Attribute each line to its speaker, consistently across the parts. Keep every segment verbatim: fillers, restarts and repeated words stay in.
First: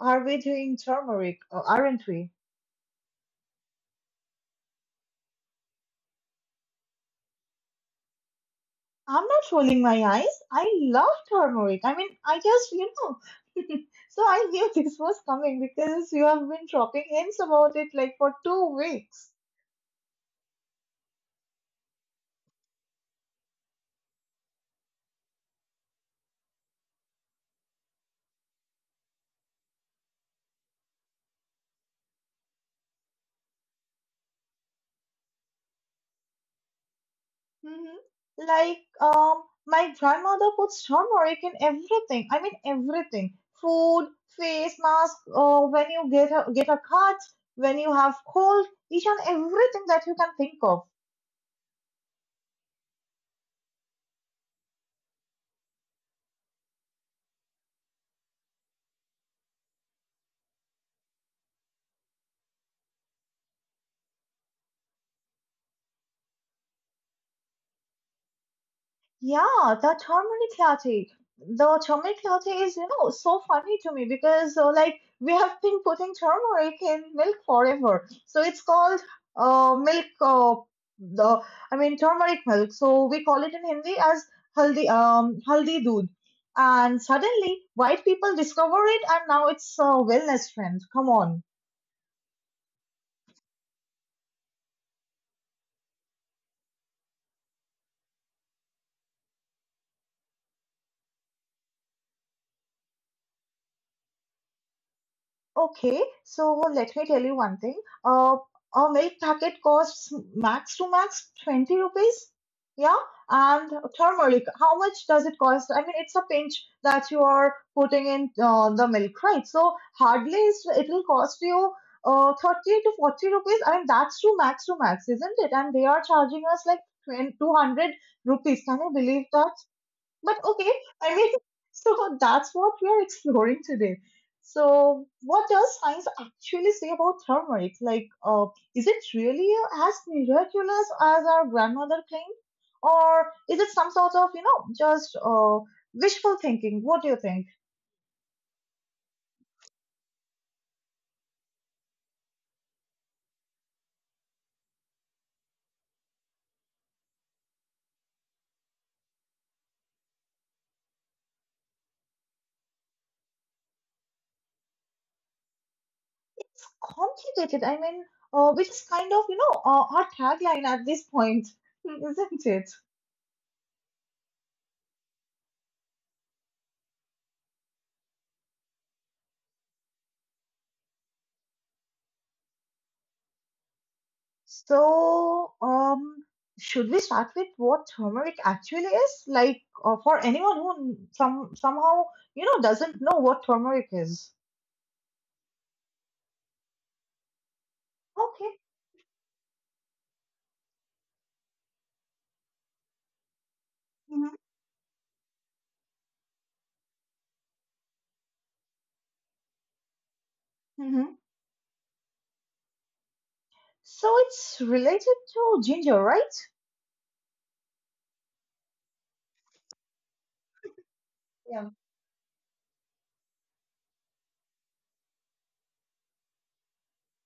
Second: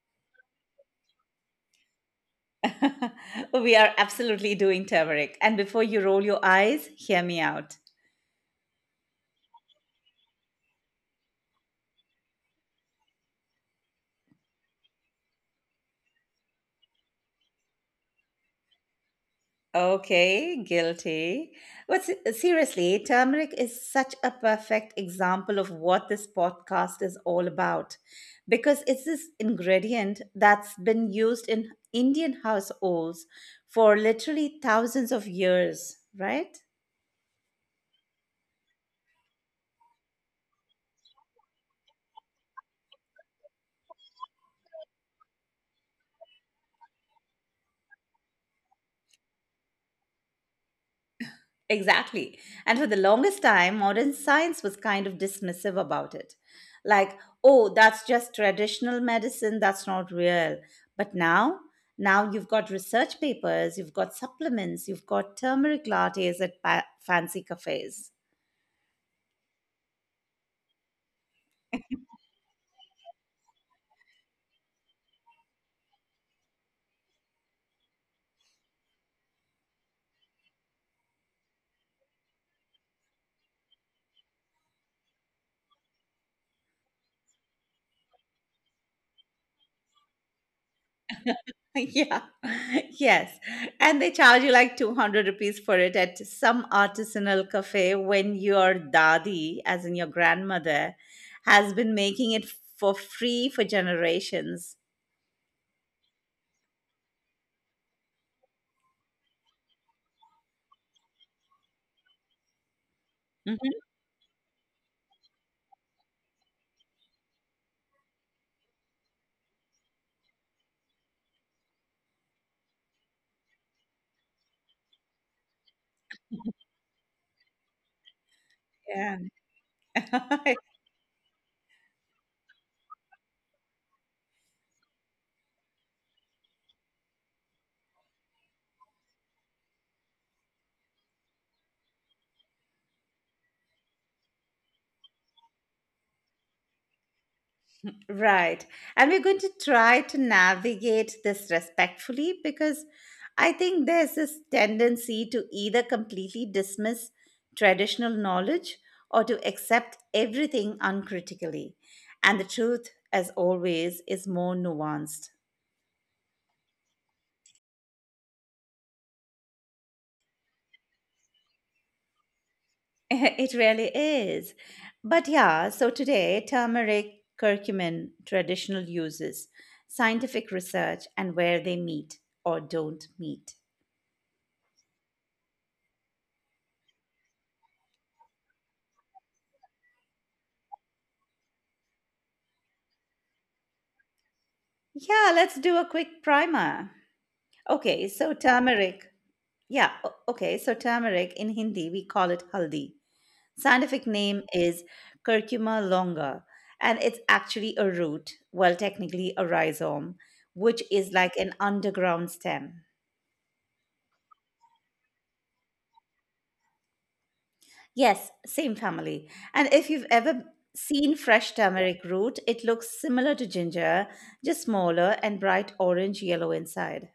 Speaker 1: are we doing turmeric? Or aren't we?
Speaker 2: We are absolutely doing turmeric. And before you roll your eyes, hear me out.
Speaker 1: I'm not rolling my eyes. I love turmeric. I mean, I just, you know. so I knew this was coming because you have been dropping hints about it like for two weeks.
Speaker 2: Okay, guilty. But se- seriously, turmeric is such a perfect example of what this podcast is all about because it's this ingredient that's been used in Indian households for literally thousands of years, right?
Speaker 1: Hmm. Like, um, my grandmother puts turmeric in everything. I mean, everything. Food, face mask, uh, when you get a, get a cut, when you have cold, each and everything that you can think of.
Speaker 2: Exactly. And for the longest time, modern science was kind of dismissive about it. Like, oh, that's just traditional medicine, that's not real. But now, now you've got research papers, you've got supplements, you've got turmeric lattes at pa- fancy cafes.
Speaker 1: Yeah, that harmonic latte. The turmeric latte is, you know, so funny to me because, uh, like, we have been putting turmeric in milk forever. So it's called uh, milk, uh, the, I mean, turmeric milk. So we call it in Hindi as haldi, um, haldi doodh. And suddenly, white people discover it, and now it's a wellness trend. Come on.
Speaker 2: Yeah. Yes. And they charge you like two hundred rupees for it at some artisanal cafe when your dadi, as in your grandmother, has been making it for free for generations.
Speaker 1: Okay, so let me tell you one thing. Uh, a milk packet costs max to max twenty rupees. Yeah, and
Speaker 2: Mhm.
Speaker 1: turmeric, how much does it cost? I mean, it's a pinch that you are putting in uh, the milk, right? So hardly is- it will cost you uh, thirty to forty rupees. I mean, that's to max to max, isn't it? And they are charging us like twenty, two hundred rupees. Can you believe
Speaker 2: And
Speaker 1: that? But okay, I mean, so that's what we are exploring today. So, what does science actually say about turmeric? Like, uh, is it really as miraculous as our grandmother claimed, or is it some sort of you know just uh, wishful thinking? What do you think?
Speaker 2: right. And we're going to try to navigate this respectfully because I think there's this tendency to either completely dismiss traditional knowledge or to accept everything uncritically. And the truth, as always, is more nuanced.
Speaker 1: It's complicated. I mean, uh, which is kind of you know uh, our tagline at this point, isn't it?
Speaker 2: It really is. But yeah, so today, turmeric, curcumin, traditional uses, scientific research, and where they meet or don't meet.
Speaker 1: So, um, should we start with what turmeric actually is? Like, uh, for anyone who some somehow you know doesn't know what turmeric is.
Speaker 2: Yeah, let's do a quick primer. Okay, so
Speaker 1: Okay.
Speaker 2: turmeric. Yeah, o- okay, so turmeric in Hindi, we call it haldi. Scientific
Speaker 1: Hmm.
Speaker 2: name is curcuma longa, and it's actually a root, well, technically a rhizome, which
Speaker 1: Hmm.
Speaker 2: is like an underground stem.
Speaker 1: So it's related to ginger, right?
Speaker 2: Yes, same family. And if you've ever seen fresh
Speaker 1: Yeah.
Speaker 2: turmeric root, it looks similar to ginger, just smaller and bright orange yellow inside.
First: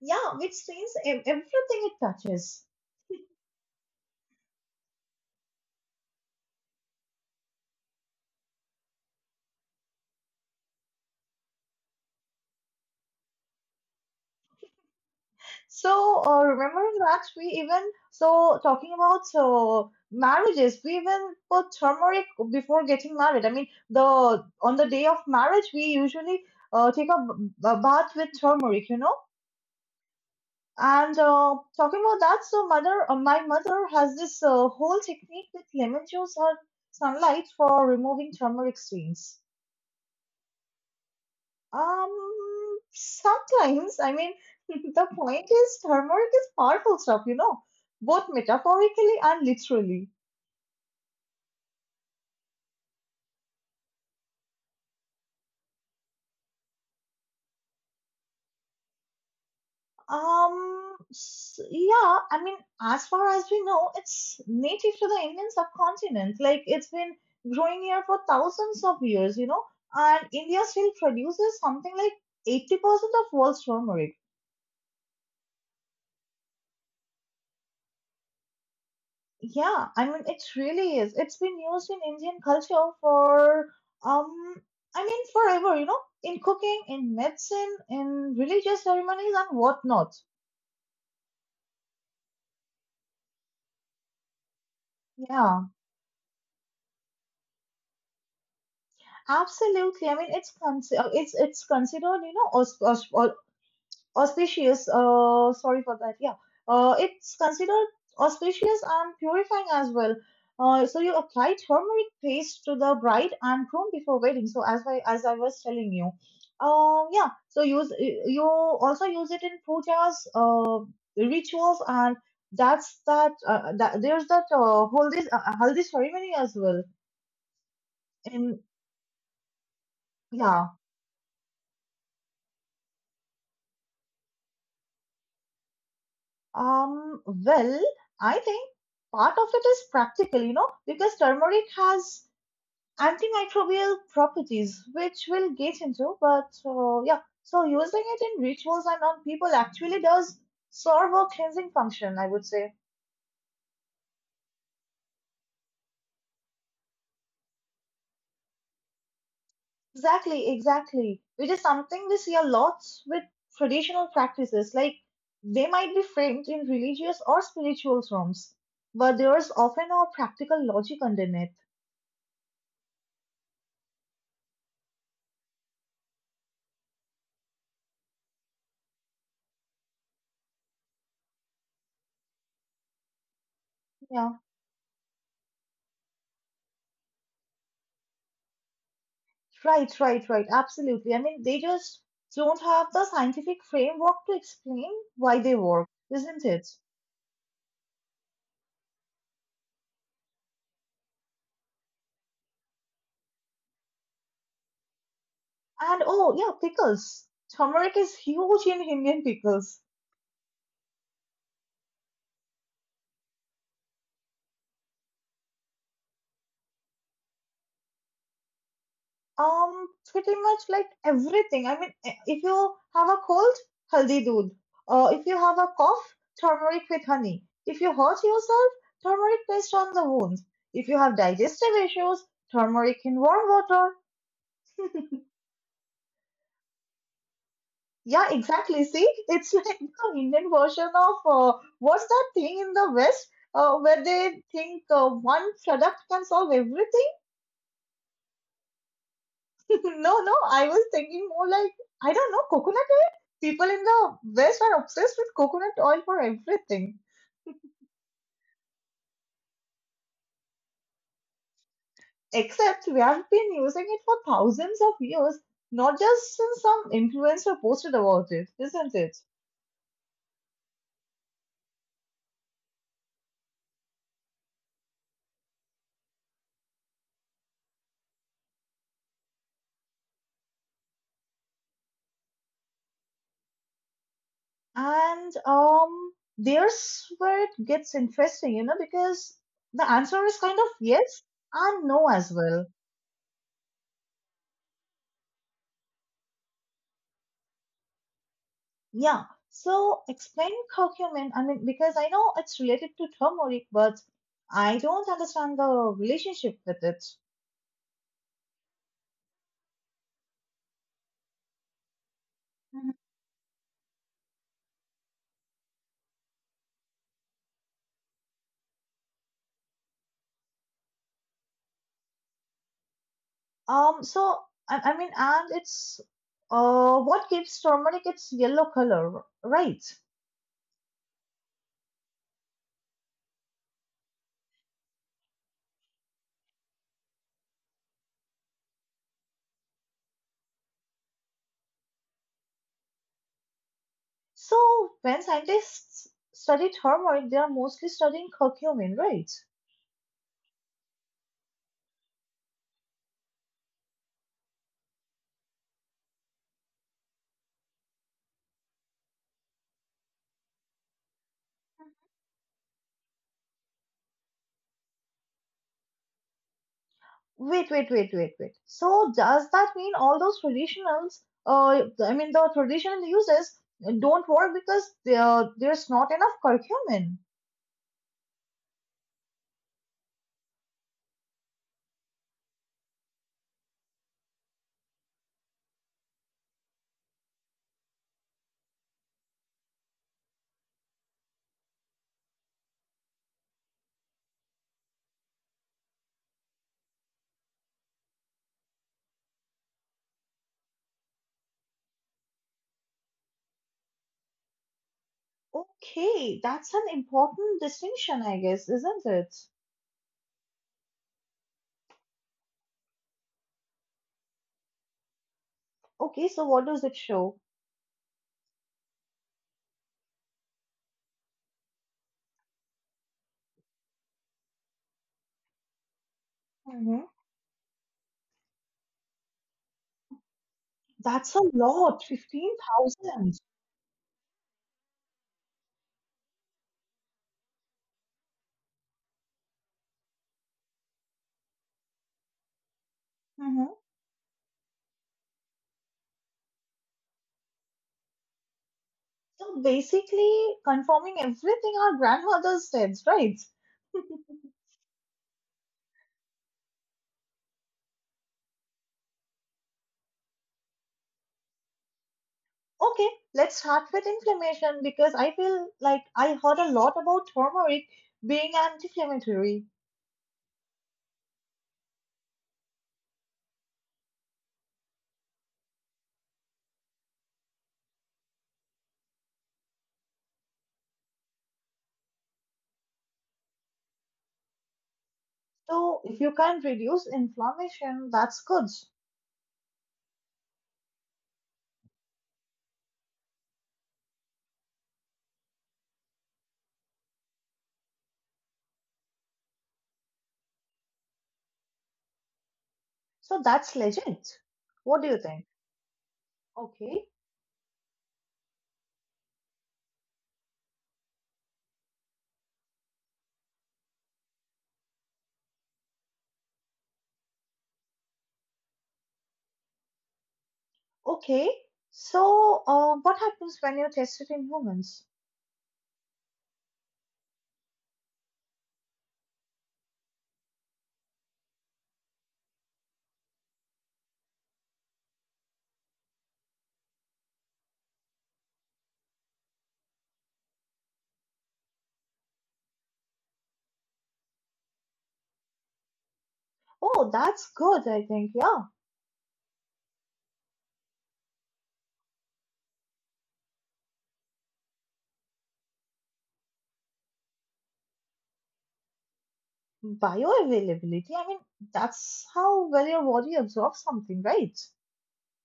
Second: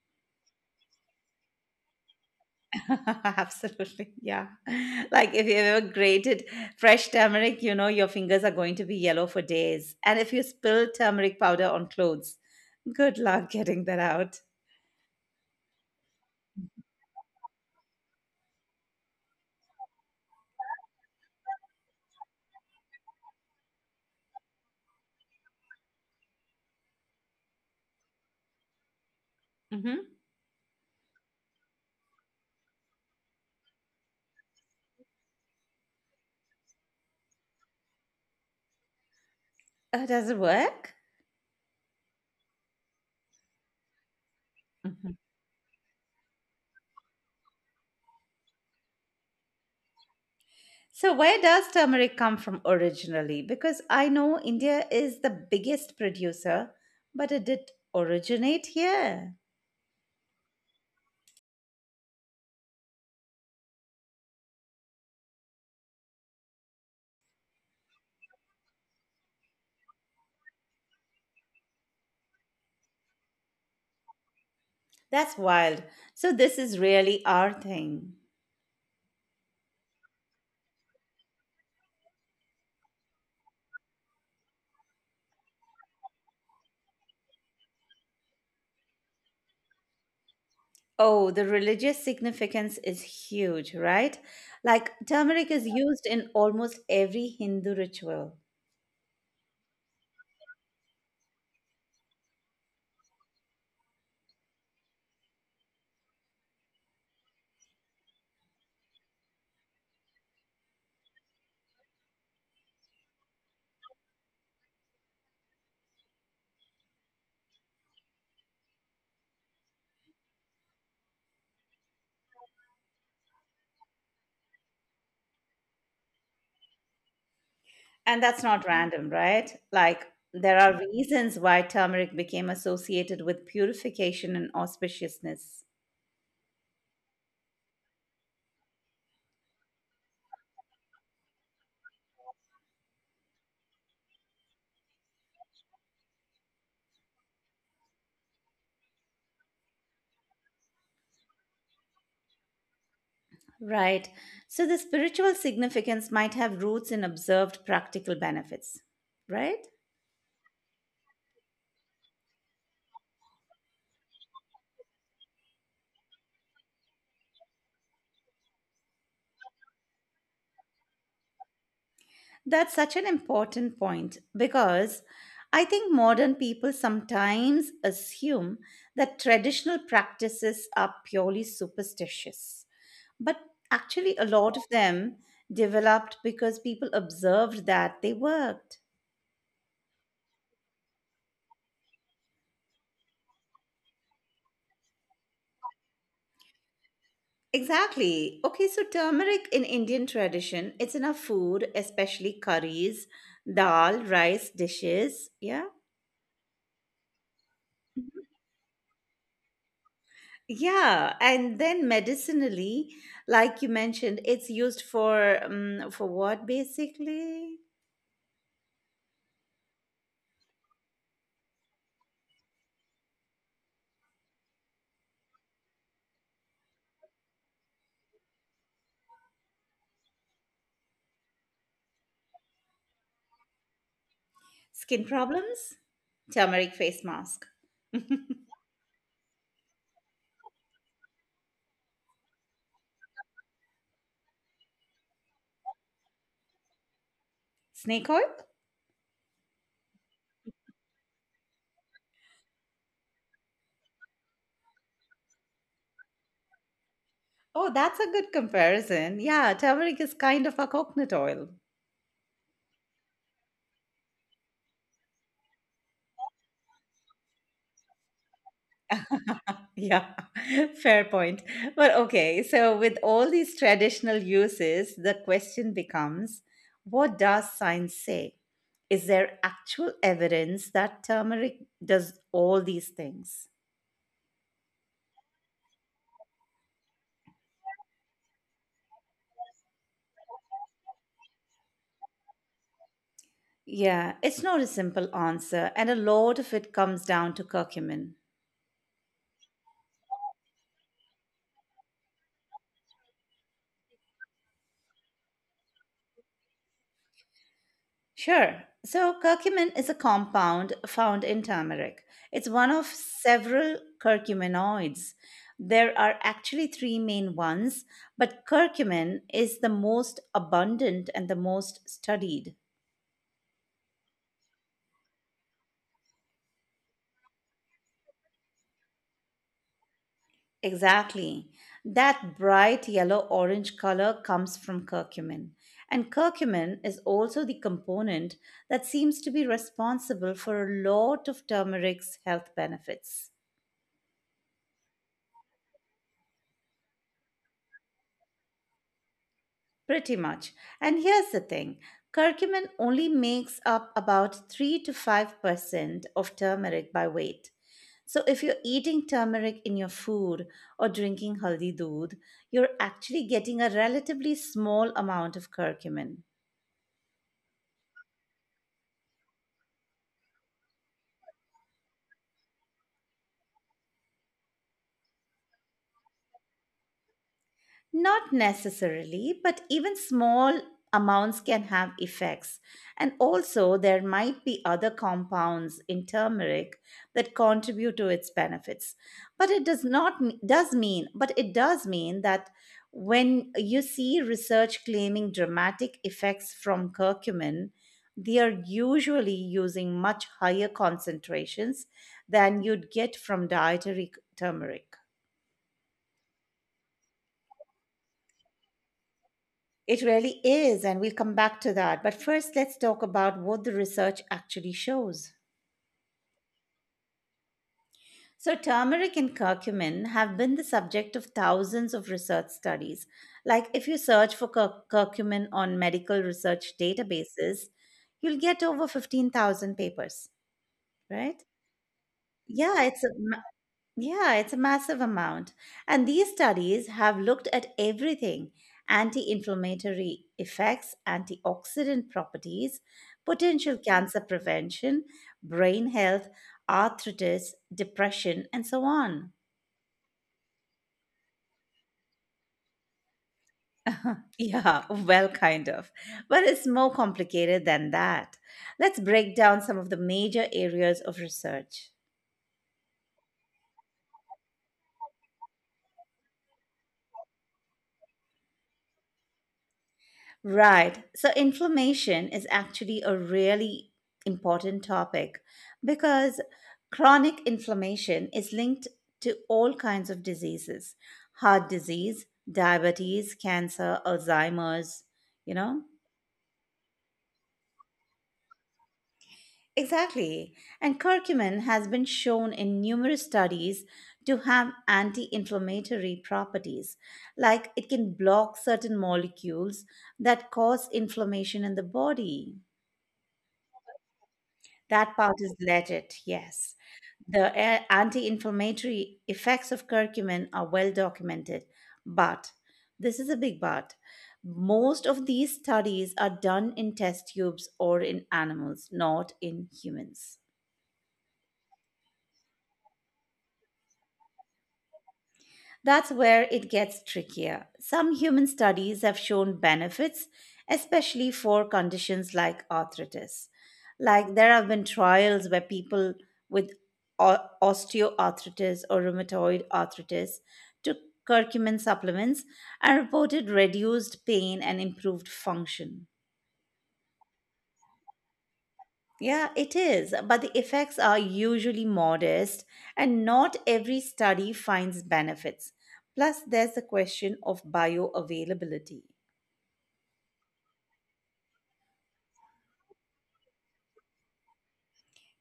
Speaker 1: Yeah, which seems everything it touches.
Speaker 2: Absolutely. Yeah. Like if you ever grated fresh turmeric, you know your fingers are going to be yellow for days. And if you spill turmeric powder on clothes, good luck getting that out.
Speaker 1: So, uh, remembering that, we even so talking about uh, marriages, we even put turmeric before getting married. I mean, the on the day of marriage, we usually uh, take a, b- a bath with turmeric, you know.
Speaker 2: Hmm.
Speaker 1: And uh, talking about that, so mother, uh, my mother has this uh, whole technique with lemon juice or sunlight for removing turmeric stains.
Speaker 2: Oh, does it work?
Speaker 1: Um, sometimes, I mean, the
Speaker 2: Hmm.
Speaker 1: point is, turmeric is powerful stuff, you know, both metaphorically and literally.
Speaker 2: So, where does turmeric come from originally? Because I know India is the biggest producer, but it did originate here.
Speaker 1: Um, s- yeah, I mean, as far as we know, it's native to the Indian subcontinent. Like, it's been growing here for thousands of years, you know, and India still produces something like eighty percent of world's turmeric.
Speaker 2: That's wild. So, this is really our thing.
Speaker 1: Yeah, I mean, it really is. It's been used in Indian culture for, um, I mean, forever, you know, in cooking, in medicine, in religious ceremonies and whatnot.
Speaker 2: Oh, the religious significance is huge, right? Like turmeric
Speaker 1: Yeah,
Speaker 2: is used in almost every Hindu ritual.
Speaker 1: absolutely. I mean, it's con- it's it's considered, you know, aus- aus- auspicious. Uh sorry for that. Yeah, uh it's considered auspicious and purifying as well. Uh so you apply turmeric paste to the bride and groom before wedding, so as i as i was telling you. Um yeah, so use you also use it in pujas, uh rituals, and that's that, uh, that there's that uh, haldi uh, haldi ceremony as well.
Speaker 2: And that's
Speaker 1: In
Speaker 2: not random, right? Like there
Speaker 1: Yeah.
Speaker 2: are reasons why turmeric became associated with purification and auspiciousness.
Speaker 1: Um well, I think part of it is practical, you know, because turmeric has antimicrobial properties, which we'll get into. But uh, yeah, so using it in rituals and on people actually does serve a cleansing function, I would say.
Speaker 2: Right. So the spiritual significance might have roots in observed practical benefits, right?
Speaker 1: Exactly, exactly. Which is something we see a lot with traditional practices. Like, they might be framed in religious or spiritual terms, but there's often a practical logic underneath.
Speaker 2: That's such an important point because I think modern people sometimes assume that traditional practices are purely superstitious. But actually, a
Speaker 1: Yeah,
Speaker 2: lot of them developed because people observed that they worked.
Speaker 1: right, right, right. Absolutely. I mean, they just don't have the scientific framework to explain why they work, isn't it?
Speaker 2: Exactly. Okay, so turmeric in Indian tradition, it's in our food, especially curries, dal, rice dishes. Yeah.
Speaker 1: And oh, yeah, pickles. Turmeric is huge in Indian pickles.
Speaker 2: Yeah, and then medicinally, like you mentioned, it's used for um, for what basically?
Speaker 1: Um, pretty much like everything. I mean, i- if you have a cold, haldi doodh. Uh, if you have a cough, turmeric with honey. If you hurt yourself, turmeric paste on the wound. If you have digestive issues, turmeric in warm water.
Speaker 2: Skin problems? Turmeric face mask.
Speaker 1: Yeah, exactly. See, it's like the Indian version of uh, what's that thing in the West uh, where they think uh, one product can solve everything.
Speaker 2: Snake oil?
Speaker 1: No, no, I was thinking more like, I don't know, coconut oil? People in the West are obsessed with coconut oil for everything.
Speaker 2: Oh, that's a good comparison. Yeah, turmeric is kind of a coconut oil.
Speaker 1: Except we have been using it for thousands of years, not just since some influencer posted about it, isn't it?
Speaker 2: Yeah, fair point. But okay, so with all these traditional uses, the question becomes, what does science say? Is there actual evidence that turmeric does all these things?
Speaker 1: And um, there's where it gets interesting, you know, because the answer is kind of yes and no as well.
Speaker 2: Yeah, it's not a simple answer, and a lot of it comes down to curcumin.
Speaker 1: Yeah. So explain curcumin. I mean, because I know it's related to turmeric, but I don't understand the relationship with it.
Speaker 2: Sure. So, curcumin is a compound found in turmeric. It's one of
Speaker 1: Mhm.
Speaker 2: several curcuminoids. There are actually three main ones, but curcumin is the most abundant and the most studied.
Speaker 1: Um. So I, I mean, and it's uh what gives turmeric its yellow color, right?
Speaker 2: Exactly. That bright yellow orange color comes from curcumin. And curcumin is also the component that seems to be responsible for a lot of turmeric's health benefits.
Speaker 1: So when scientists study turmeric, they are mostly studying curcumin, right?
Speaker 2: Pretty much. And here's the thing curcumin only makes up about three to five percent of turmeric by weight. So if you're eating turmeric in your food or drinking haldi doodh, you're actually getting a relatively small amount of curcumin.
Speaker 1: Wait, wait, wait, wait, wait. So does that mean all those traditionals, uh, I mean the traditional uses don't work because there there's not enough curcumin?
Speaker 2: Not necessarily, but even small amounts can have effects. And also, there might be other compounds in turmeric that contribute to its benefits. But it does not does mean, but it does mean that when you see research claiming dramatic effects from curcumin, they are usually using much higher concentrations than you'd get from dietary turmeric.
Speaker 1: Okay, that's an important distinction, I guess, isn't it?
Speaker 2: It really is, and we'll come back to that. But first, let's talk about what the research actually shows.
Speaker 1: Okay, so what does it show?
Speaker 2: So, turmeric and curcumin have been the subject of thousands of research studies. Like, if you search for cur- curcumin on medical research
Speaker 1: Hmm.
Speaker 2: databases, you'll get over fifteen thousand papers,
Speaker 1: That's a
Speaker 2: right?
Speaker 1: lot,
Speaker 2: Yeah, it's a
Speaker 1: fifteen thousand.
Speaker 2: Yeah, it's a massive amount. And these studies have looked at everything anti inflammatory effects, antioxidant properties,
Speaker 1: Hmm.
Speaker 2: potential cancer prevention, brain health, arthritis, depression, and so on.
Speaker 1: So basically confirming everything our grandmothers said, right?
Speaker 2: Yeah, well, kind of. But it's more complicated than that. Let's break down some of the major areas of research.
Speaker 1: Okay, let's start with inflammation because I feel like I heard a lot about turmeric being anti-inflammatory.
Speaker 2: Right. So, inflammation is actually a really important topic because chronic inflammation is linked to all kinds of diseases heart disease, diabetes, cancer, Alzheimer's, you know?
Speaker 1: So if you can reduce inflammation, that's good.
Speaker 2: Exactly. And curcumin has been shown in numerous studies to have anti inflammatory properties, like it can block certain molecules that cause inflammation in the body.
Speaker 1: So that's legit. What do you
Speaker 2: That part
Speaker 1: think?
Speaker 2: is legit, yes.
Speaker 1: Okay,
Speaker 2: The a- anti-inflammatory effects of curcumin are well documented, but this is a big but. Most of these studies are done in test tubes or in animals, not in humans.
Speaker 1: okay. So uh, what happens when you test it in humans?
Speaker 2: That's where it gets trickier. Some human studies have shown benefits, especially for conditions like arthritis. Like there have been trials where people with o- osteoarthritis or rheumatoid arthritis took curcumin supplements and reported reduced pain and improved function.
Speaker 1: Oh, that's good, I think. Yeah,
Speaker 2: Yeah, it is, but the effects are usually modest, and not every study finds benefits. Plus, there's the question of bioavailability.
Speaker 1: bioavailability. I mean, that's how well your body absorbs something, right?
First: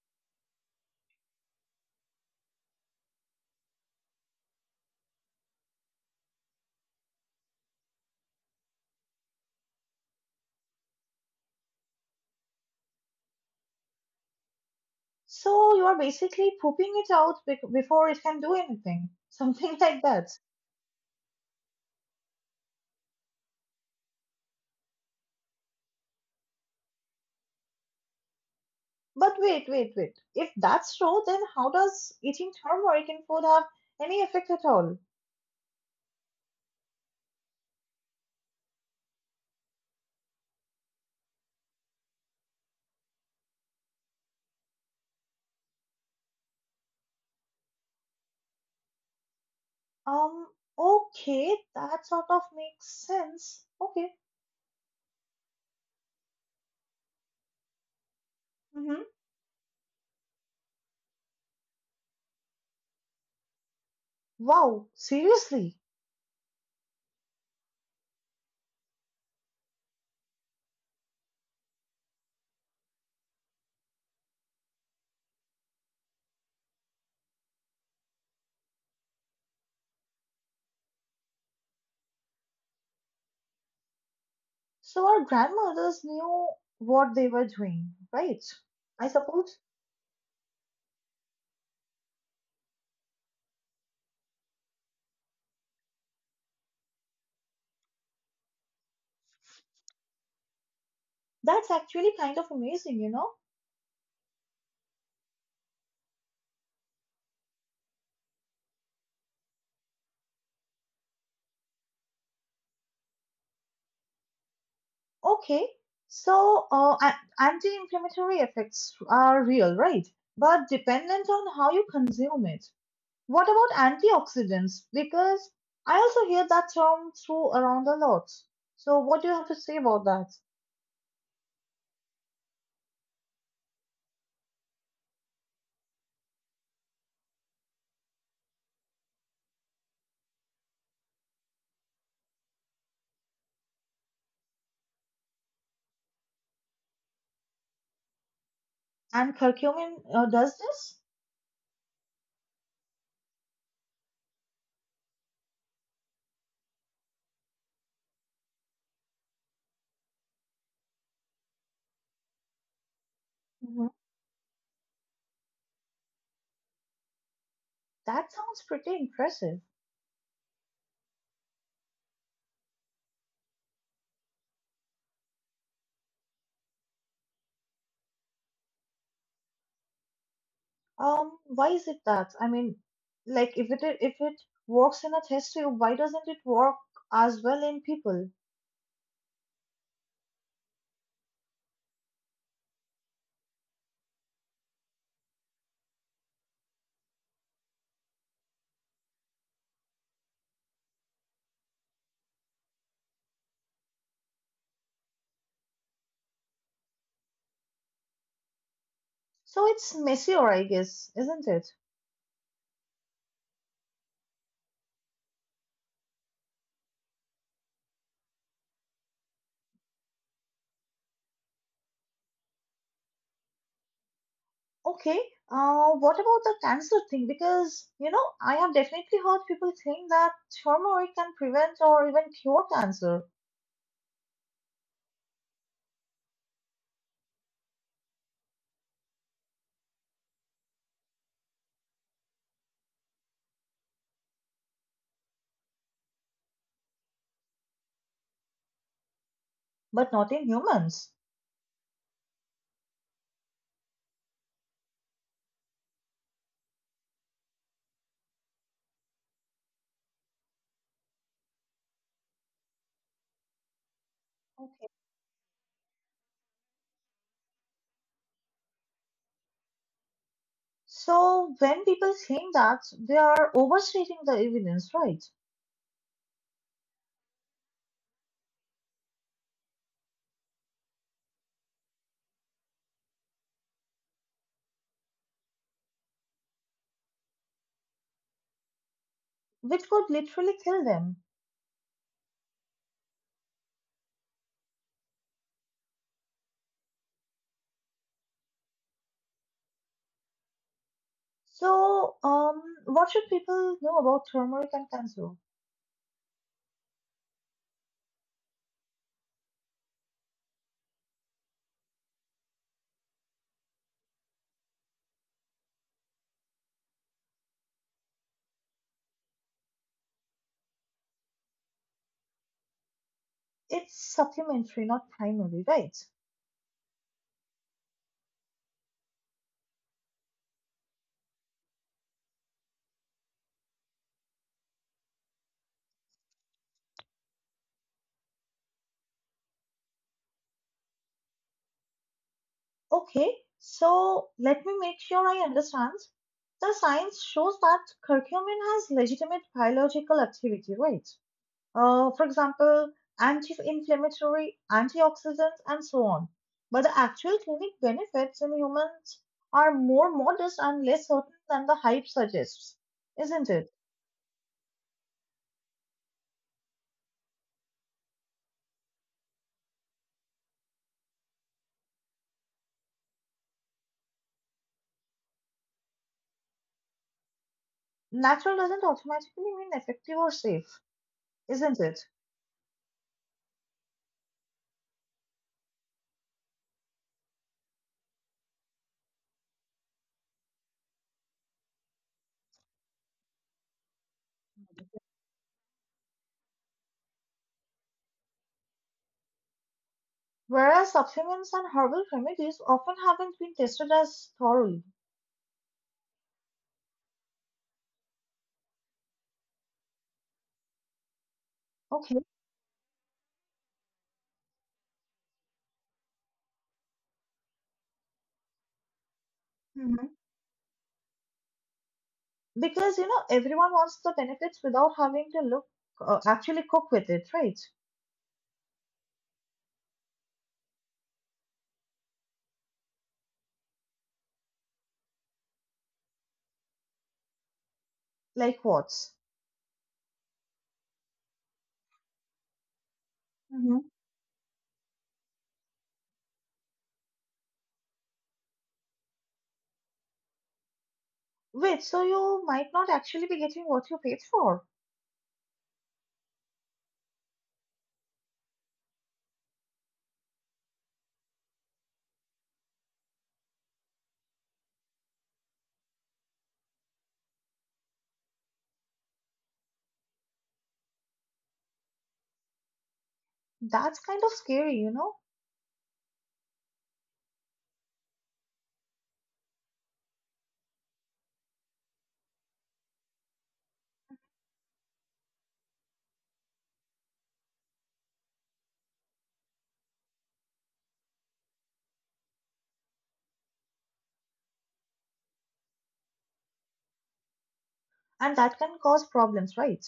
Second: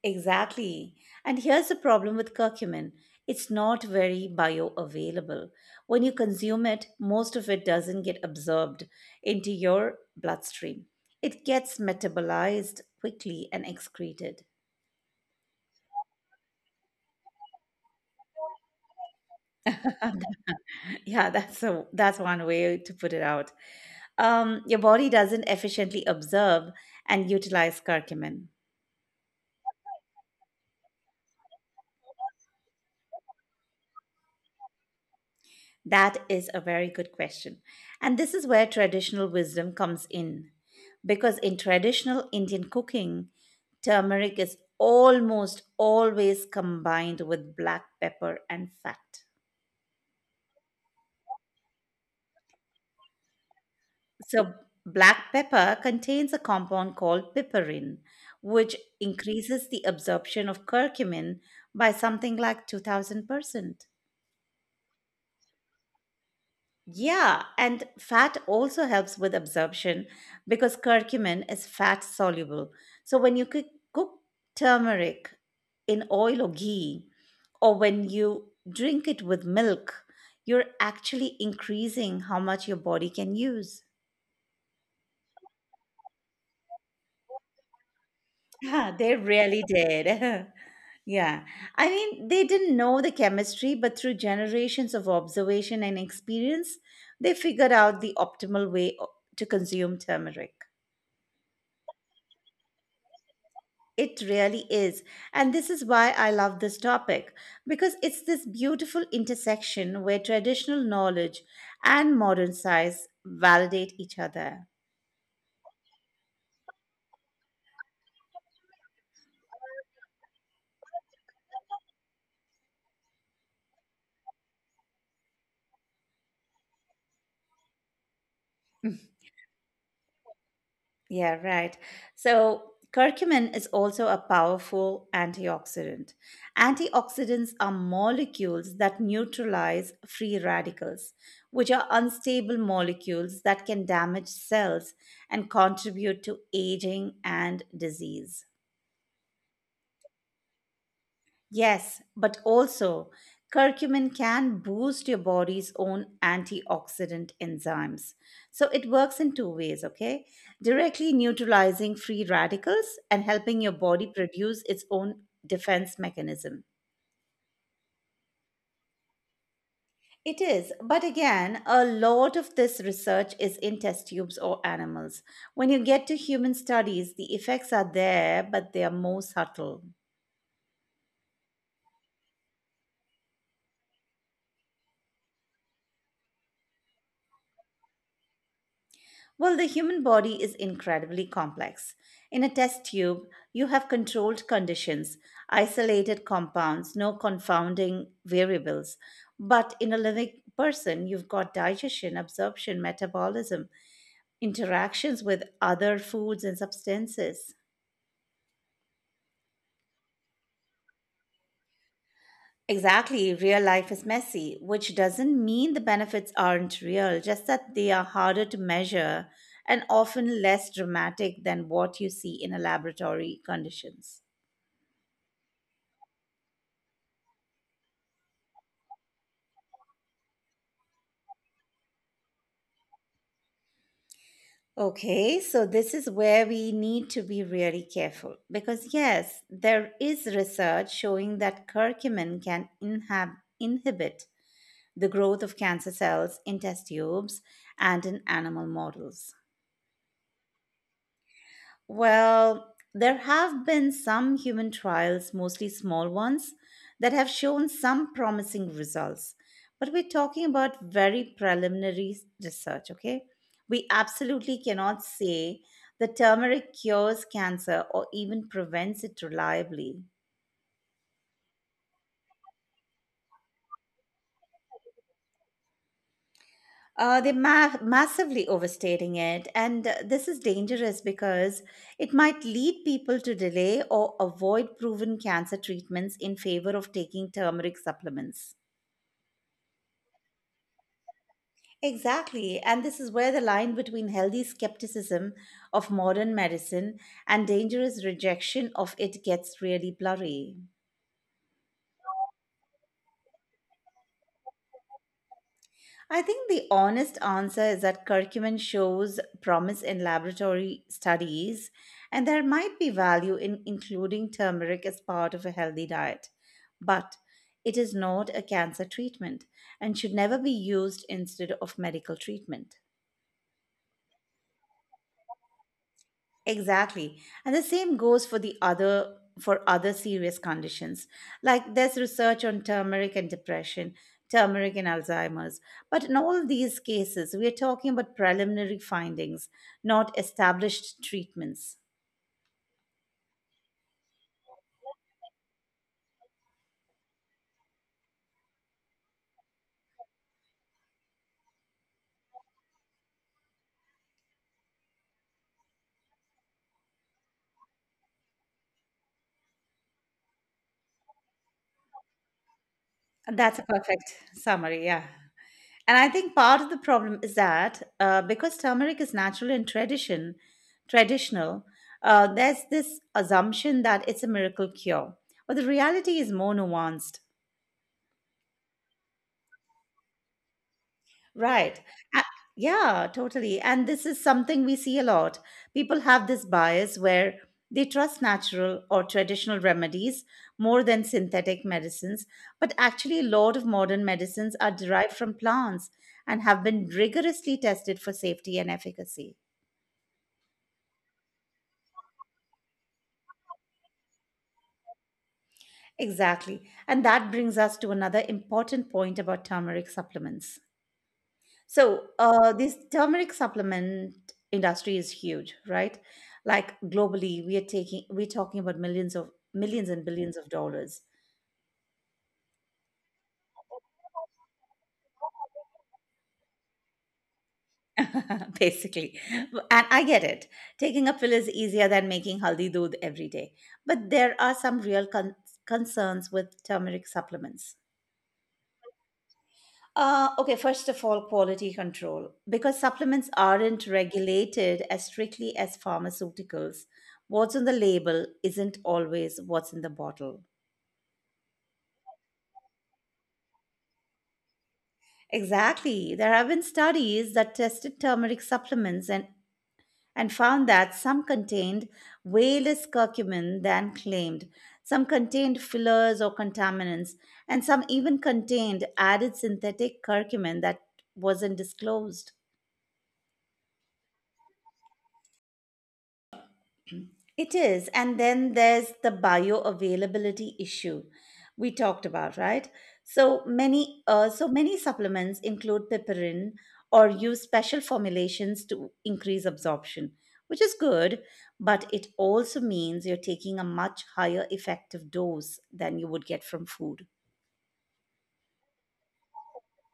Speaker 2: Exactly. And here's the problem with curcumin it's not very bioavailable. When you consume it, most of it doesn't get absorbed into your bloodstream, it gets metabolized quickly and excreted.
Speaker 1: So you are basically pooping it out bec- before it can do anything, something like that.
Speaker 2: Yeah, that's a, that's one way to put it out. Um, your body doesn't efficiently absorb and utilize curcumin.
Speaker 1: But wait, wait, wait. If that's true, then how does eating turmeric in food have any effect at all?
Speaker 2: That is a very good question. And this is where traditional wisdom comes in. Because in traditional Indian cooking, turmeric is almost always combined with black pepper and fat.
Speaker 1: Um, okay, that sort of makes sense. Okay.
Speaker 2: So, black pepper contains a compound called piperin, which
Speaker 1: Mm-hmm.
Speaker 2: increases the absorption of curcumin by something like two thousand percent.
Speaker 1: Wow, seriously?
Speaker 2: Yeah, and fat also helps with absorption because curcumin is fat soluble. So, when you cook, cook turmeric in oil or ghee, or when you drink it with milk, you're actually increasing how much your body can use.
Speaker 1: So our grandmothers knew what they were doing, right? I
Speaker 2: Yeah, they
Speaker 1: suppose
Speaker 2: really did. Yeah. I mean, they didn't know the chemistry, but through generations of observation and experience, they figured out the optimal way o- to consume turmeric.
Speaker 1: that's actually kind of amazing, you know?
Speaker 2: It really is. And this is why I love this topic, because it's this beautiful intersection where traditional knowledge and modern science validate each other.
Speaker 1: Okay, so uh, a- anti-inflammatory effects are real, right? But dependent on how you consume it. What about antioxidants? Because I also hear that term thrown around a lot. So what do you have to say about that?
Speaker 2: Yeah, right. So, curcumin is also a powerful antioxidant. Antioxidants are molecules that neutralize free radicals, which are unstable molecules that can damage cells and contribute to aging and disease.
Speaker 1: And curcumin uh, does this?
Speaker 2: Yes, but also curcumin can boost your body's own antioxidant enzymes. So it works in two ways, okay? Directly neutralizing free radicals and helping your
Speaker 1: Hmm.
Speaker 2: body produce its own defense mechanism.
Speaker 1: That sounds pretty impressive.
Speaker 2: It is, but again, a lot of this research is in test tubes or animals. When you get to human studies, the effects are there, but they are more subtle.
Speaker 1: Um, why is it that? I mean, like if it if it works in a test tube, why doesn't it work as well in people?
Speaker 2: Well, the human body is incredibly complex. In a test tube, you have controlled conditions, isolated compounds, no confounding variables. But in a living person, you've got digestion, absorption, metabolism, interactions with other foods and substances.
Speaker 1: So it's messier, I guess, isn't it?
Speaker 2: Exactly, real life is messy, which doesn't mean the benefits aren't real, just that they are harder to measure and often less dramatic than what you see in a laboratory conditions.
Speaker 1: Okay, uh, what about the cancer thing? Because, you know, I have definitely heard people think that turmeric can prevent or even cure cancer,
Speaker 2: Okay, so this is where we need to be really careful because, yes, there is research showing that curcumin can inhab- inhibit the growth of cancer cells in test tubes and in animal models.
Speaker 1: but not in humans.
Speaker 2: Well, there have been some human trials, mostly small ones, that have shown some promising results. But we're talking about very preliminary research, okay? We absolutely cannot say the turmeric cures cancer or even prevents it reliably.
Speaker 1: So when people think that, they are overstating the evidence, right?
Speaker 2: Uh, they're ma- massively overstating it, and uh, this is dangerous because it might lead people to delay or avoid proven cancer treatments in favor of taking turmeric supplements.
Speaker 1: Which could literally kill them.
Speaker 2: Exactly, and this is where the line between healthy skepticism of modern medicine and dangerous rejection of it gets really blurry.
Speaker 1: So, um, what should people know about turmeric and cancer?
Speaker 2: I think the honest answer is that curcumin shows promise in laboratory studies, and there might be value in including turmeric as part of a healthy diet. But it is not a cancer treatment and should never be used instead of medical treatment.
Speaker 1: It's supplementary, not primary, right?
Speaker 2: Exactly. And the same goes for the other for other serious conditions. Like there's research on turmeric and depression, turmeric and Alzheimer's. But in all these cases, we are talking about preliminary findings, not established treatments.
Speaker 1: Okay, so let me make sure I understand. The science shows that curcumin has legitimate biological activity, right? Uh, for example, anti-inflammatory, antioxidants, and so on. But the actual clinic benefits in humans are more modest and less certain than the hype suggests,
Speaker 2: And
Speaker 1: isn't
Speaker 2: that's a
Speaker 1: it?
Speaker 2: perfect summary, yeah. And I think part of the problem is that uh, because turmeric is natural and tradition, traditional, uh, there's this assumption that it's a miracle cure. But the reality is more nuanced.
Speaker 1: Natural doesn't automatically mean effective or safe,
Speaker 2: Right.
Speaker 1: isn't it?
Speaker 2: A- yeah, totally. And this is something we see a lot. People have this bias where they trust natural or traditional remedies more than synthetic medicines. But actually, a lot of modern medicines are derived from plants and have been rigorously tested for safety and efficacy.
Speaker 1: Whereas supplements and herbal remedies often haven't been tested as thoroughly.
Speaker 2: Exactly. And that brings us to another important point about turmeric supplements. So,
Speaker 1: Okay.
Speaker 2: uh, this turmeric supplement industry is huge, right? Like globally, we are taking we're talking about millions of millions and
Speaker 1: Mhm.
Speaker 2: billions of dollars,
Speaker 1: Because you know everyone wants the benefits without having to look uh, actually cook with it, right?
Speaker 2: basically. And I get it. Taking a pill is easier than making haldi doodh every day, but there are some real con- concerns with turmeric supplements.
Speaker 1: Like what?
Speaker 2: Uh, okay, first of all, quality control. Because supplements aren't
Speaker 1: Hmm.
Speaker 2: regulated as strictly as pharmaceuticals, what's on the label isn't always what's in the bottle.
Speaker 1: Wait, so you might not actually be getting what you paid for.
Speaker 2: Exactly. There have been studies that tested turmeric supplements and, and found that some contained way less curcumin than claimed, some contained fillers or contaminants, and some even contained added synthetic curcumin that wasn't disclosed.
Speaker 1: That's kind of scary, you know,
Speaker 2: It is. And then there's the bioavailability issue we talked about, right? So many uh, so many supplements include piperin or use special formulations to increase absorption, which is good, but it also means you're taking a much higher effective dose than you would get from food.
Speaker 1: and that can cause problems, right?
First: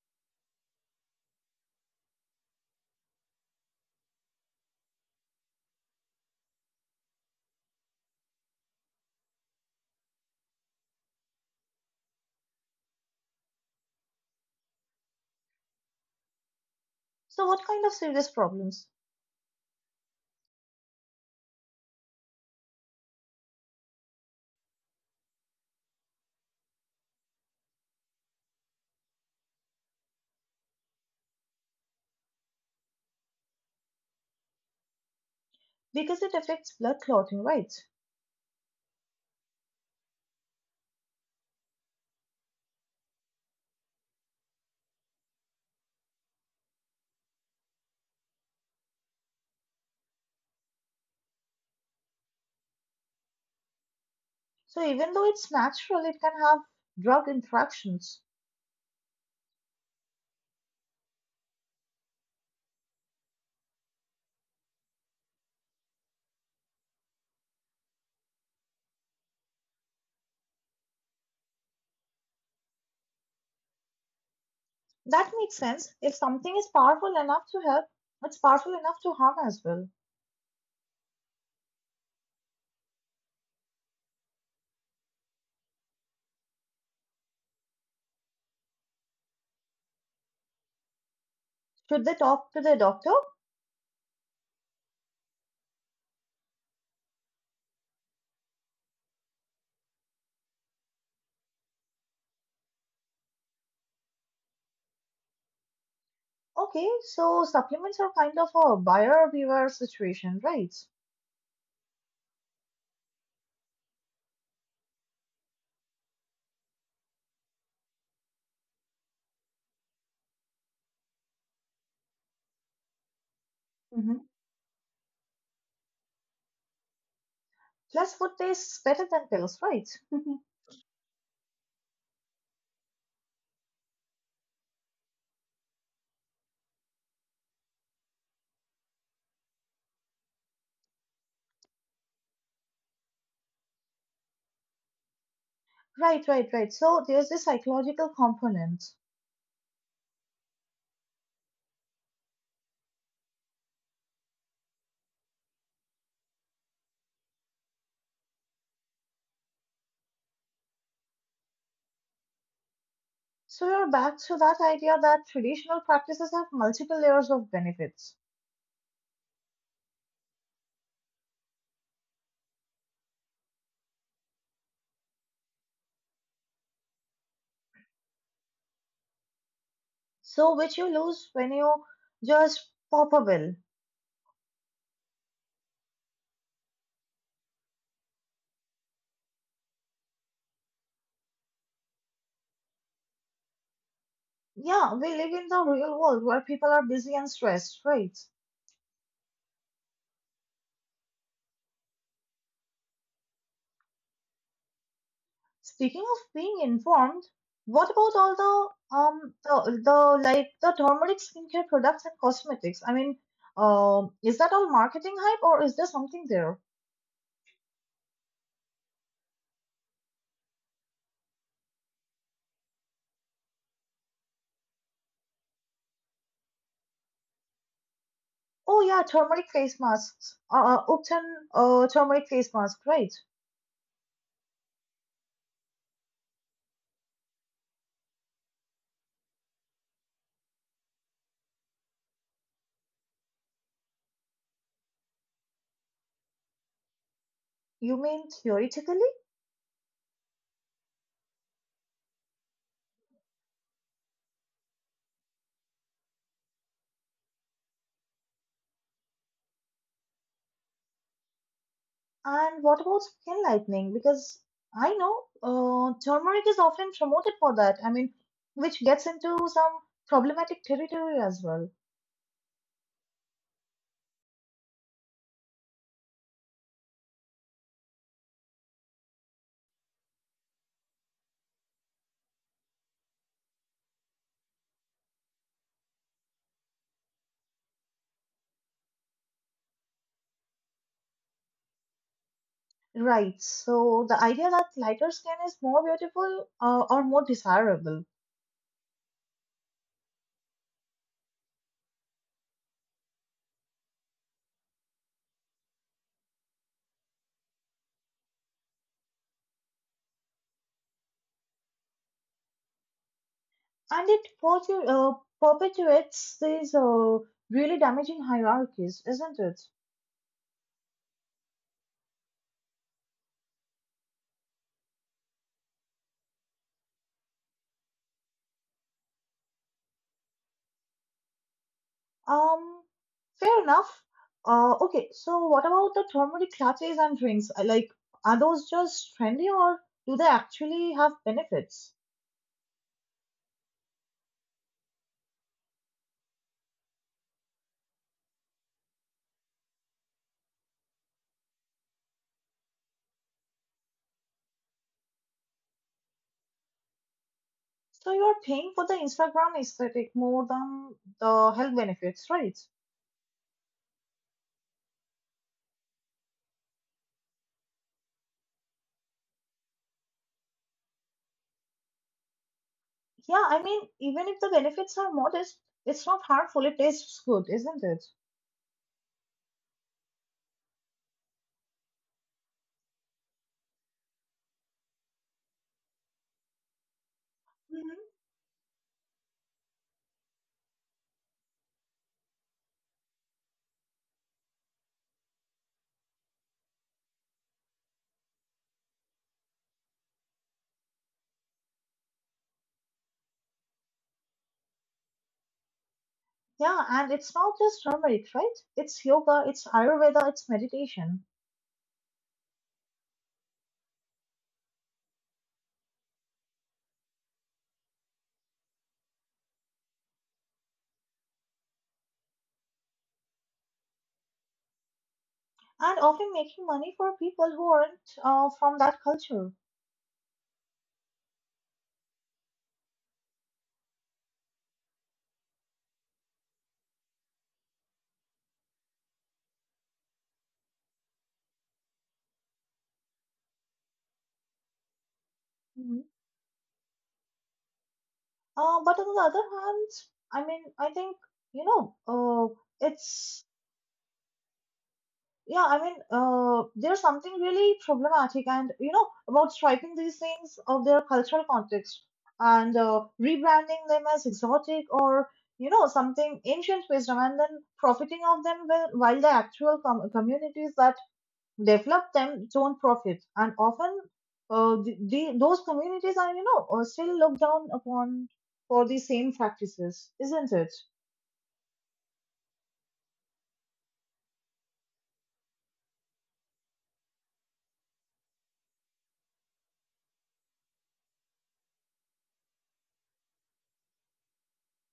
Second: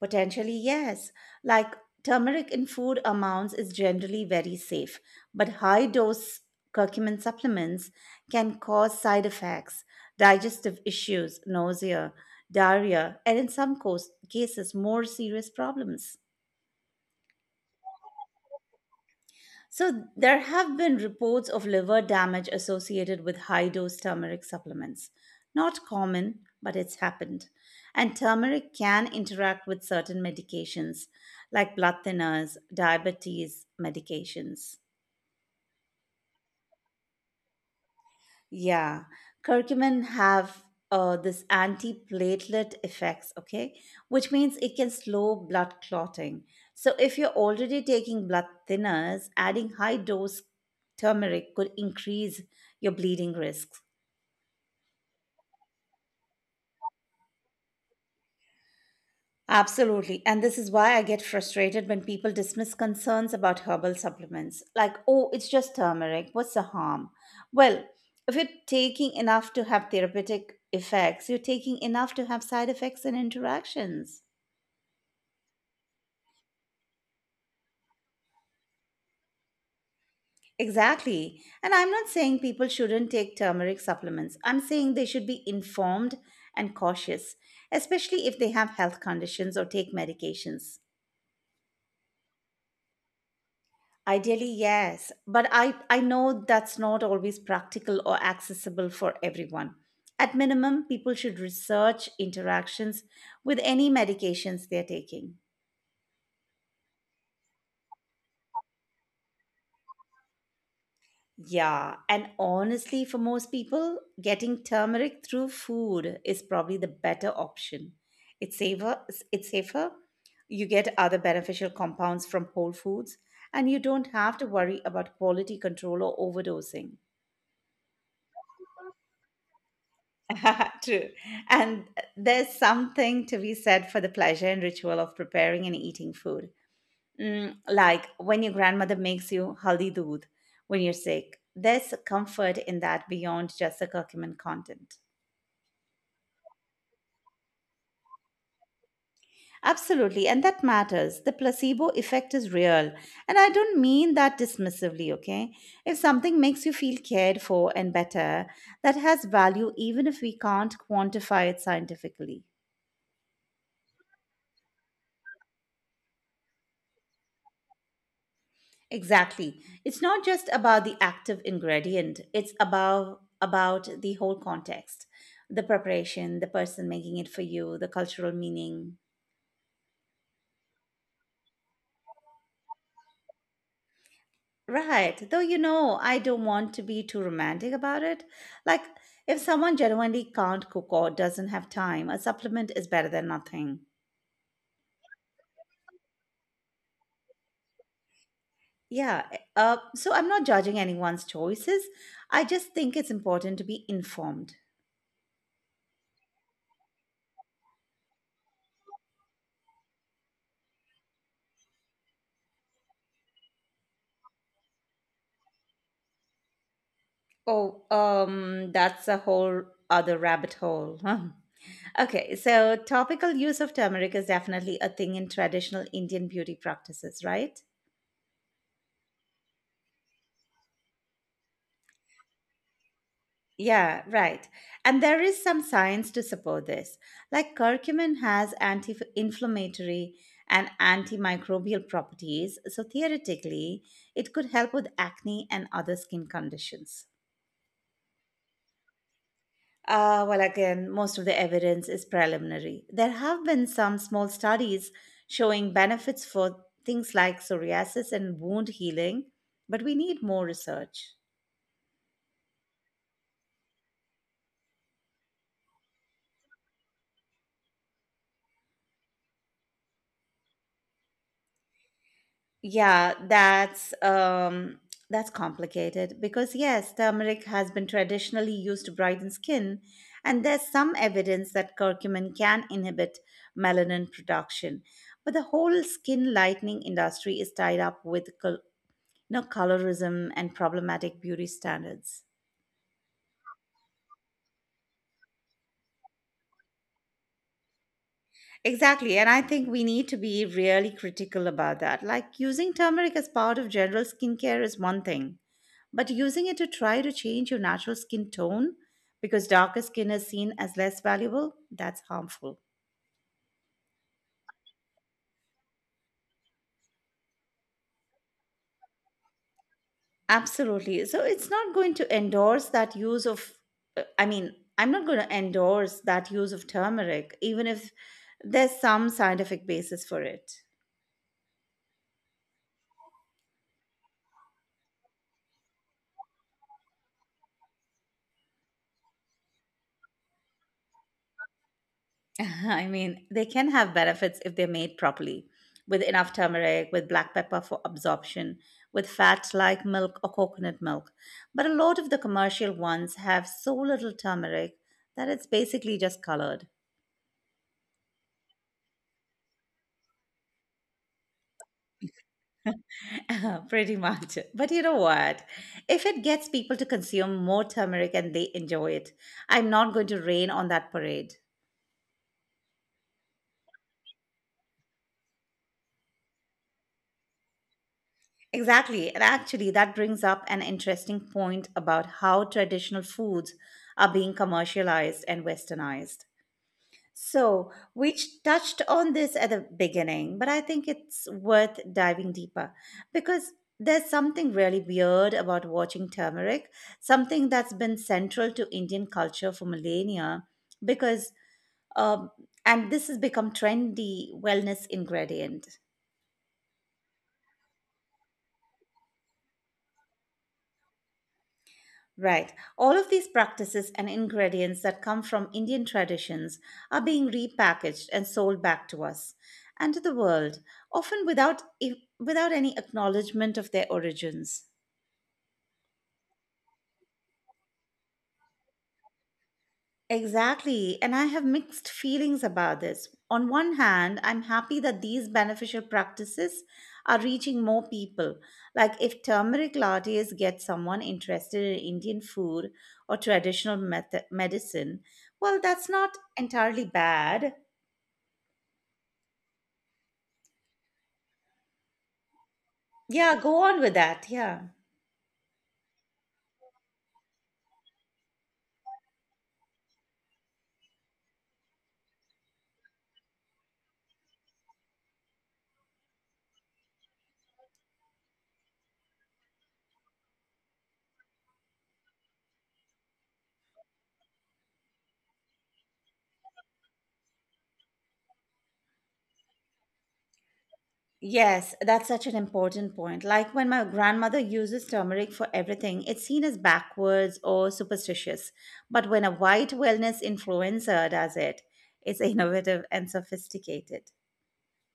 Speaker 2: Potentially, yes. Like turmeric in food amounts is generally very safe, but high dose curcumin supplements can cause side effects, digestive issues, nausea, diarrhea, and in some cos- cases, more serious problems.
Speaker 1: So what kind of serious problems?
Speaker 2: So, there have been reports of liver damage associated with high dose turmeric supplements. Not common, but it's happened. And turmeric can interact with certain medications like blood thinners, diabetes medications.
Speaker 1: Because it affects blood clotting, right?
Speaker 2: Yeah, curcumin have uh, this antiplatelet effects, okay, which means it can slow blood clotting. So if you're already taking blood thinners, adding high dose turmeric could increase your bleeding risks.
Speaker 1: So even though it's natural, it can have drug interactions.
Speaker 2: Absolutely. And this is why I get frustrated when people dismiss concerns about herbal supplements. Like, oh, it's just turmeric. What's the harm? Well, if you're taking enough to have therapeutic effects, you're taking enough to have side effects and interactions.
Speaker 1: That makes sense. If something is powerful enough to help, it's powerful enough to harm as well.
Speaker 2: Exactly. And I'm not saying people shouldn't take turmeric supplements. I'm saying they should be informed and cautious, especially if they have health conditions or take medications.
Speaker 1: Should they talk to the doctor?
Speaker 2: Ideally, yes, but I, I know that's not always practical or accessible for everyone. At minimum, people should research interactions with any medications they're taking.
Speaker 1: Okay, so supplements are kind of a buyer beware situation, right?
Speaker 2: Yeah, and honestly, for most people, getting turmeric through food is probably the better option. It's safer, it's safer. You get other beneficial compounds from whole foods, and you don't
Speaker 1: Hmm.
Speaker 2: have to worry about quality control or overdosing.
Speaker 1: Plus, food tastes better than pills, right?
Speaker 2: True. And uh, there's something to be said for the pleasure and ritual of preparing and eating food. Mm, like when your grandmother makes you haldi doodh when you're sick. There's comfort in that beyond just the curcumin content.
Speaker 1: Right, right, right. So there's this psychological component.
Speaker 2: Absolutely, and that matters. The placebo effect is real. And I don't mean that dismissively, okay? If something makes you feel cared for and better, that has value even if we can't quantify it scientifically.
Speaker 1: So you're back to that idea that traditional practices have multiple layers of benefits.
Speaker 2: Exactly. It's not just about the active ingredient, it's about about the whole context. The preparation, the person making it for you, the cultural meaning.
Speaker 1: So which you lose when you just pop a pill.
Speaker 2: Right. Though you know, I don't want to be too romantic about it. Like if someone genuinely can't cook or doesn't have time, a supplement is better than nothing.
Speaker 1: Yeah, we live in the real world where people are busy and stressed, right?
Speaker 2: Yeah, eh, uh, so I'm not judging anyone's choices. I just think it's important to be informed.
Speaker 1: Speaking of being informed, what about all the um the, the like the turmeric skincare products and cosmetics? I mean, um, is that all marketing hype or is there something there?
Speaker 2: Oh, um, that's a whole other rabbit hole. Huh? Okay, so topical use of turmeric is definitely a thing in traditional Indian beauty practices, right?
Speaker 1: Oh yeah, turmeric face masks. Uh, Upton uh turmeric face mask, right?
Speaker 2: Yeah, right. And there is some science to support this. Like curcumin has anti inflammatory and antimicrobial properties, so theoretically, it could help with acne and other skin conditions.
Speaker 1: You mean theoretically?
Speaker 2: Uh, well, again, most of the evidence is preliminary. There have been some small studies showing benefits for things like psoriasis and wound healing, but we need more research.
Speaker 1: And what about skin lightening? Because I know uh turmeric is often promoted for that. I mean, which gets into some problematic territory as well.
Speaker 2: Yeah, that's um that's complicated because yes, turmeric has been traditionally used to brighten skin, and there's some evidence that curcumin can inhibit melanin production. But the whole skin lightening industry is tied up with col- you know, colorism and problematic beauty standards.
Speaker 1: Right. So the idea that lighter skin is more beautiful uh, or more desirable,
Speaker 2: Exactly. And I think we need to be really critical about that. Like using turmeric as part of general skincare is one thing, but using it to try to change your natural skin tone because darker skin is seen as less valuable, that's harmful.
Speaker 1: and it perpe- uh, perpetuates these uh, really damaging hierarchies, isn't it?
Speaker 2: Absolutely. So it's not going to endorse that use of, uh, I mean, I'm not going to endorse that use of turmeric, even if there's some scientific basis for it.
Speaker 1: Um, fair enough. Uh, okay. So what about the turmeric lattes and drinks? Uh, Like, are those just trendy or do they actually have benefits?
Speaker 2: I mean, they can have benefits if they're made properly, with enough turmeric, with black pepper for absorption, with fats like milk or coconut milk. But a lot of the commercial ones have so little turmeric that it's basically just colored.
Speaker 1: So you're paying for the Instagram aesthetic more than the health benefits, right?
Speaker 2: Pretty much. But you know what? If it gets people to consume more turmeric and they enjoy it, I'm not going to rain on that parade.
Speaker 1: Yeah, I mean, even if the benefits are modest, it's not harmful. It tastes good, isn't it?
Speaker 2: Exactly. And actually, that brings up an interesting point about how traditional foods are being commercialized and westernized. So,
Speaker 1: Mhm.
Speaker 2: we ch- touched on this at the beginning, but I think it's worth diving deeper because there's something really weird about watching turmeric, something that's been central to Indian culture for millennia because um, and this has become trendy wellness ingredient.
Speaker 1: Yeah, and it's not just turmeric, right? It's yoga, it's Ayurveda, it's meditation,
Speaker 2: Right. All of these practices and ingredients that come from Indian traditions are being repackaged and sold back to us and to the world, often without, e, without any acknowledgement of their origins.
Speaker 1: and often making money for people who aren't uh, from that culture.
Speaker 2: Exactly, and I have mixed feelings about this. On one hand, I'm happy that these beneficial practices are reaching more people. Like if turmeric lattes get someone interested in Indian food or traditional meth- medicine, well, that's
Speaker 1: Mhm.
Speaker 2: not entirely bad.
Speaker 1: Uh, but on the other hand, I mean, I think, you know, uh,
Speaker 2: Yeah,
Speaker 1: it's
Speaker 2: go on with that. Yeah.
Speaker 1: Yeah, I mean, uh, there's something really problematic and, you know, about stripping these things of their cultural context and uh, rebranding them as exotic, or you know, something ancient wisdom, and then profiting of them whe- while the actual com- communities that develop them don't profit. And often uh, the, the, those communities are, you know, uh, still looked down upon for the same practices, isn't it?
Speaker 2: Yes, that's such an important point. Like when my grandmother uses turmeric for everything, it's seen as backwards or superstitious. But when a white wellness influencer does it, it's innovative and sophisticated.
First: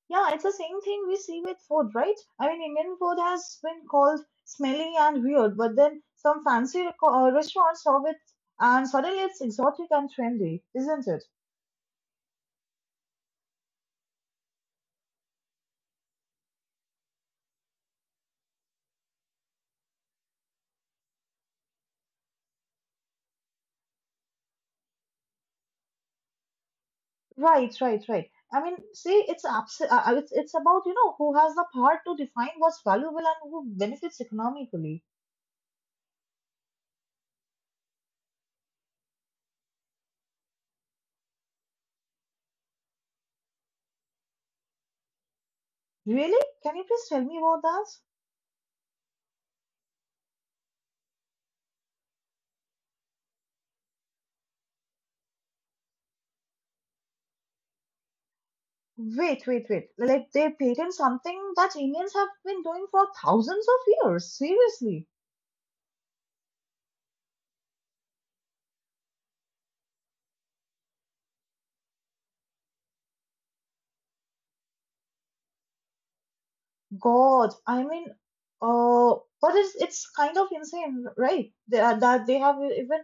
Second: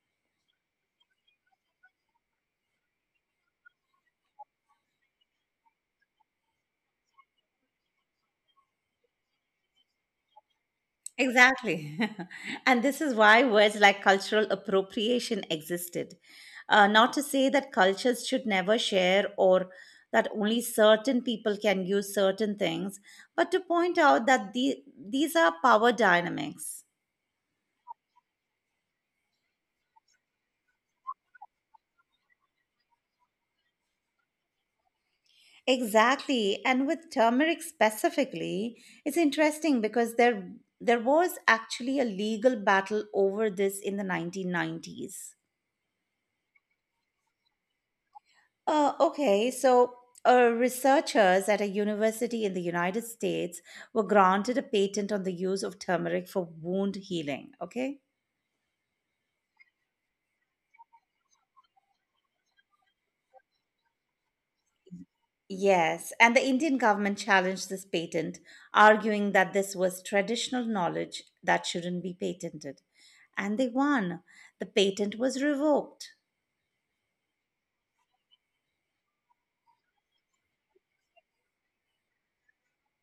Speaker 1: Yeah, it's the same thing we see with food, right? I mean, Indian food has been called smelly and weird, but then some fancy reco- uh, restaurants serve it, and suddenly it's exotic and trendy, isn't it?
Speaker 2: Exactly. And this is why words like cultural appropriation existed. Uh, not to say that cultures should never share or that only certain people can use certain things, but to point out that the, these are power dynamics.
Speaker 1: Right, right, right. I mean, see, it's abs- uh, uh, it's it's about, you know, who has the power to define what's valuable and who benefits economically.
Speaker 2: Exactly. And with turmeric specifically, it's interesting because there there was actually a legal battle over this in the nineteen nineties.
Speaker 1: Really? Can you please tell me about that?
Speaker 2: Uh, okay, so uh, Researchers at a university in the United States were granted a patent on the use of turmeric for wound healing. Okay.
Speaker 1: Wait, wait, wait. Like they patent something that Indians have been doing for thousands of years. Seriously.
Speaker 2: Yes, and the Indian government challenged this patent, arguing that this was traditional knowledge that shouldn't be patented. And they won. The patent was revoked.
Speaker 1: God, I mean, uh, but it's it's kind of insane, right? They are, that they have even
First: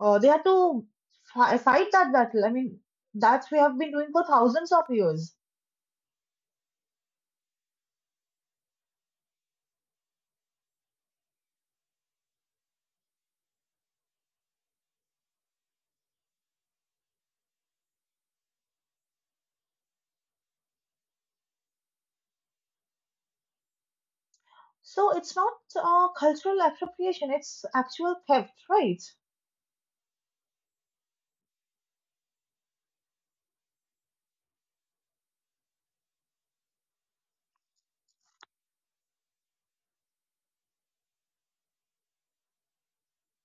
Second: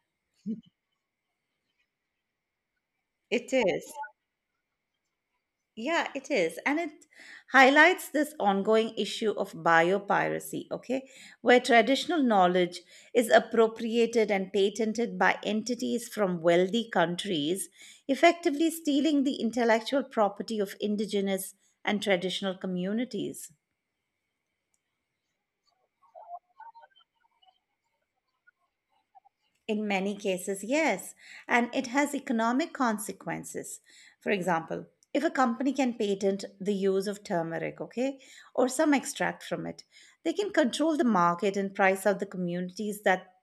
Speaker 1: uh, they had to fi- fight that battle. I mean, that
Speaker 2: It
Speaker 1: we have
Speaker 2: is.
Speaker 1: been doing for thousands of years.
Speaker 2: Yeah, it is. And it highlights this ongoing issue of biopiracy, okay, where traditional knowledge is appropriated and patented by entities from wealthy countries, effectively stealing the intellectual property of indigenous and traditional communities.
Speaker 1: So it's not uh, cultural appropriation; it's actual theft, right?
Speaker 2: In many cases, yes, and it has economic consequences. For example, if a company can patent the use of turmeric, okay, or some extract from it, they can control the market and price out the communities that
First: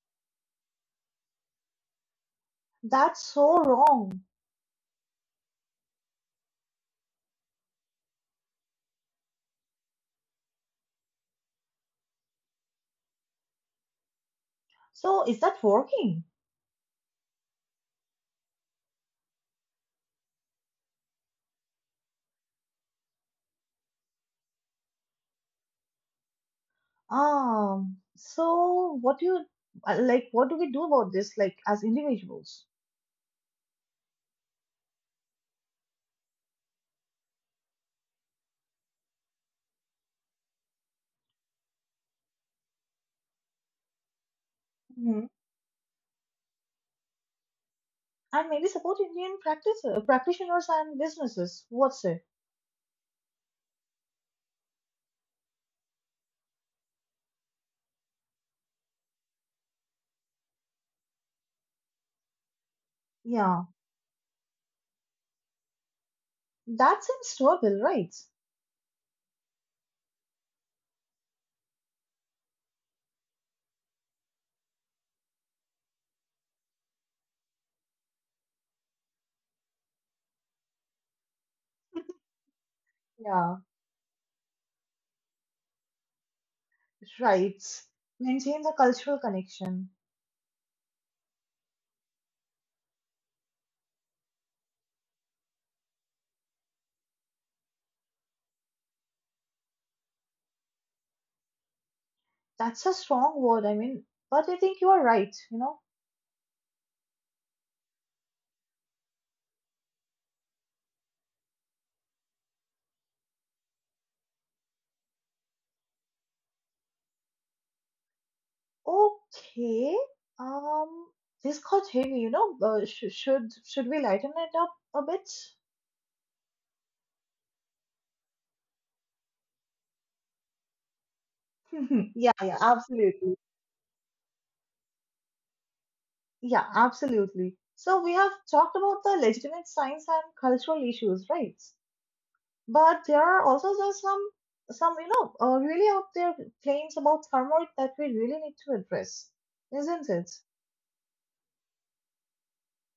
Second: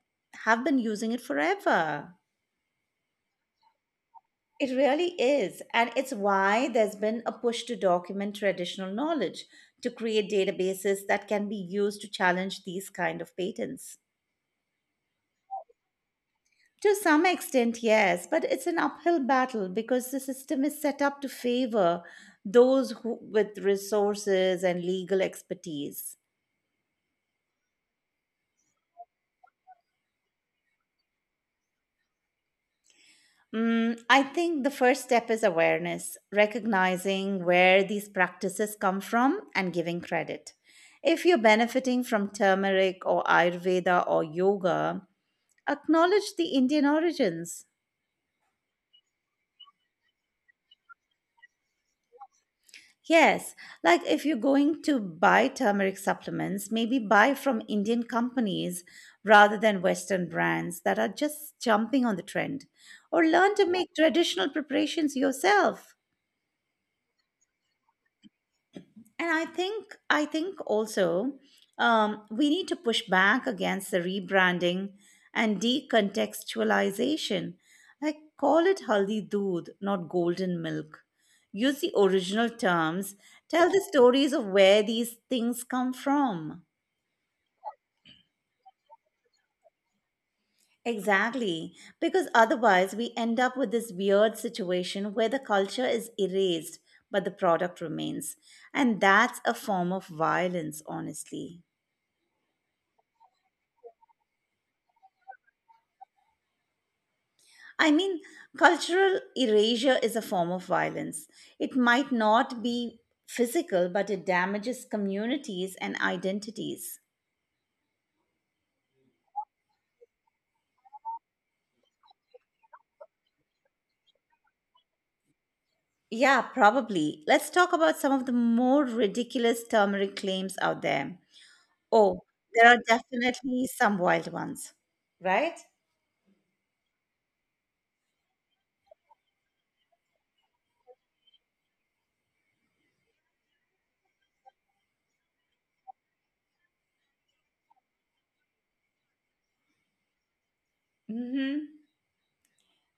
Speaker 2: have been using it forever.
Speaker 1: That's so wrong.
Speaker 2: It really is, and it's why there's been a push to document traditional knowledge, to create databases that can be used to challenge these kind of patents.
Speaker 1: So is that working?
Speaker 2: To some extent, yes, but it's an uphill battle because the system is set up to favor those who, with resources and legal expertise.
Speaker 1: Um. So what do you uh, like? What do we do about this, like as individuals?
Speaker 2: Mm, I think the first step is awareness, recognizing where these practices come from and giving credit. If you're benefiting from turmeric or Ayurveda or yoga, acknowledge the Indian origins.
Speaker 1: And maybe support Indian practice, uh, practitioners and businesses. What's it?
Speaker 2: Yes, like if you're going to buy turmeric supplements, maybe buy from Indian companies rather than Western brands that are just jumping on the trend. Or learn to
Speaker 1: Yeah,
Speaker 2: make traditional preparations yourself.
Speaker 1: that seems doable, right?
Speaker 2: And I think I think also um, we need to push back against the rebranding and decontextualization. Like call it haldi doodh, not golden milk. Use the original terms.
Speaker 1: Yeah,
Speaker 2: Tell the stories of where these things come from.
Speaker 1: right. Maintain the cultural connection.
Speaker 2: Exactly, because otherwise we end up with this weird situation where the culture is erased, but the product remains. And that's a form of violence, honestly.
Speaker 1: That's a strong word, I mean, but I think you are right, you know.
Speaker 2: I mean, cultural erasure is a form of violence. It might not be physical, but it damages communities and identities.
Speaker 1: Okay, um, this got heavy, you know. Uh, sh- should should we lighten it up a bit?
Speaker 2: Yeah, probably. Let's talk about some of the more ridiculous turmeric claims out there. Oh,
Speaker 1: Yeah, yeah,
Speaker 2: there are
Speaker 1: absolutely.
Speaker 2: definitely some wild ones, right?
Speaker 1: Yeah, absolutely. So we have talked about the legitimate science and cultural issues, right? But there are also just some some you know, uh, really out there claims about thermoid that we really need to address, isn't it?
Speaker 2: Mm-hmm.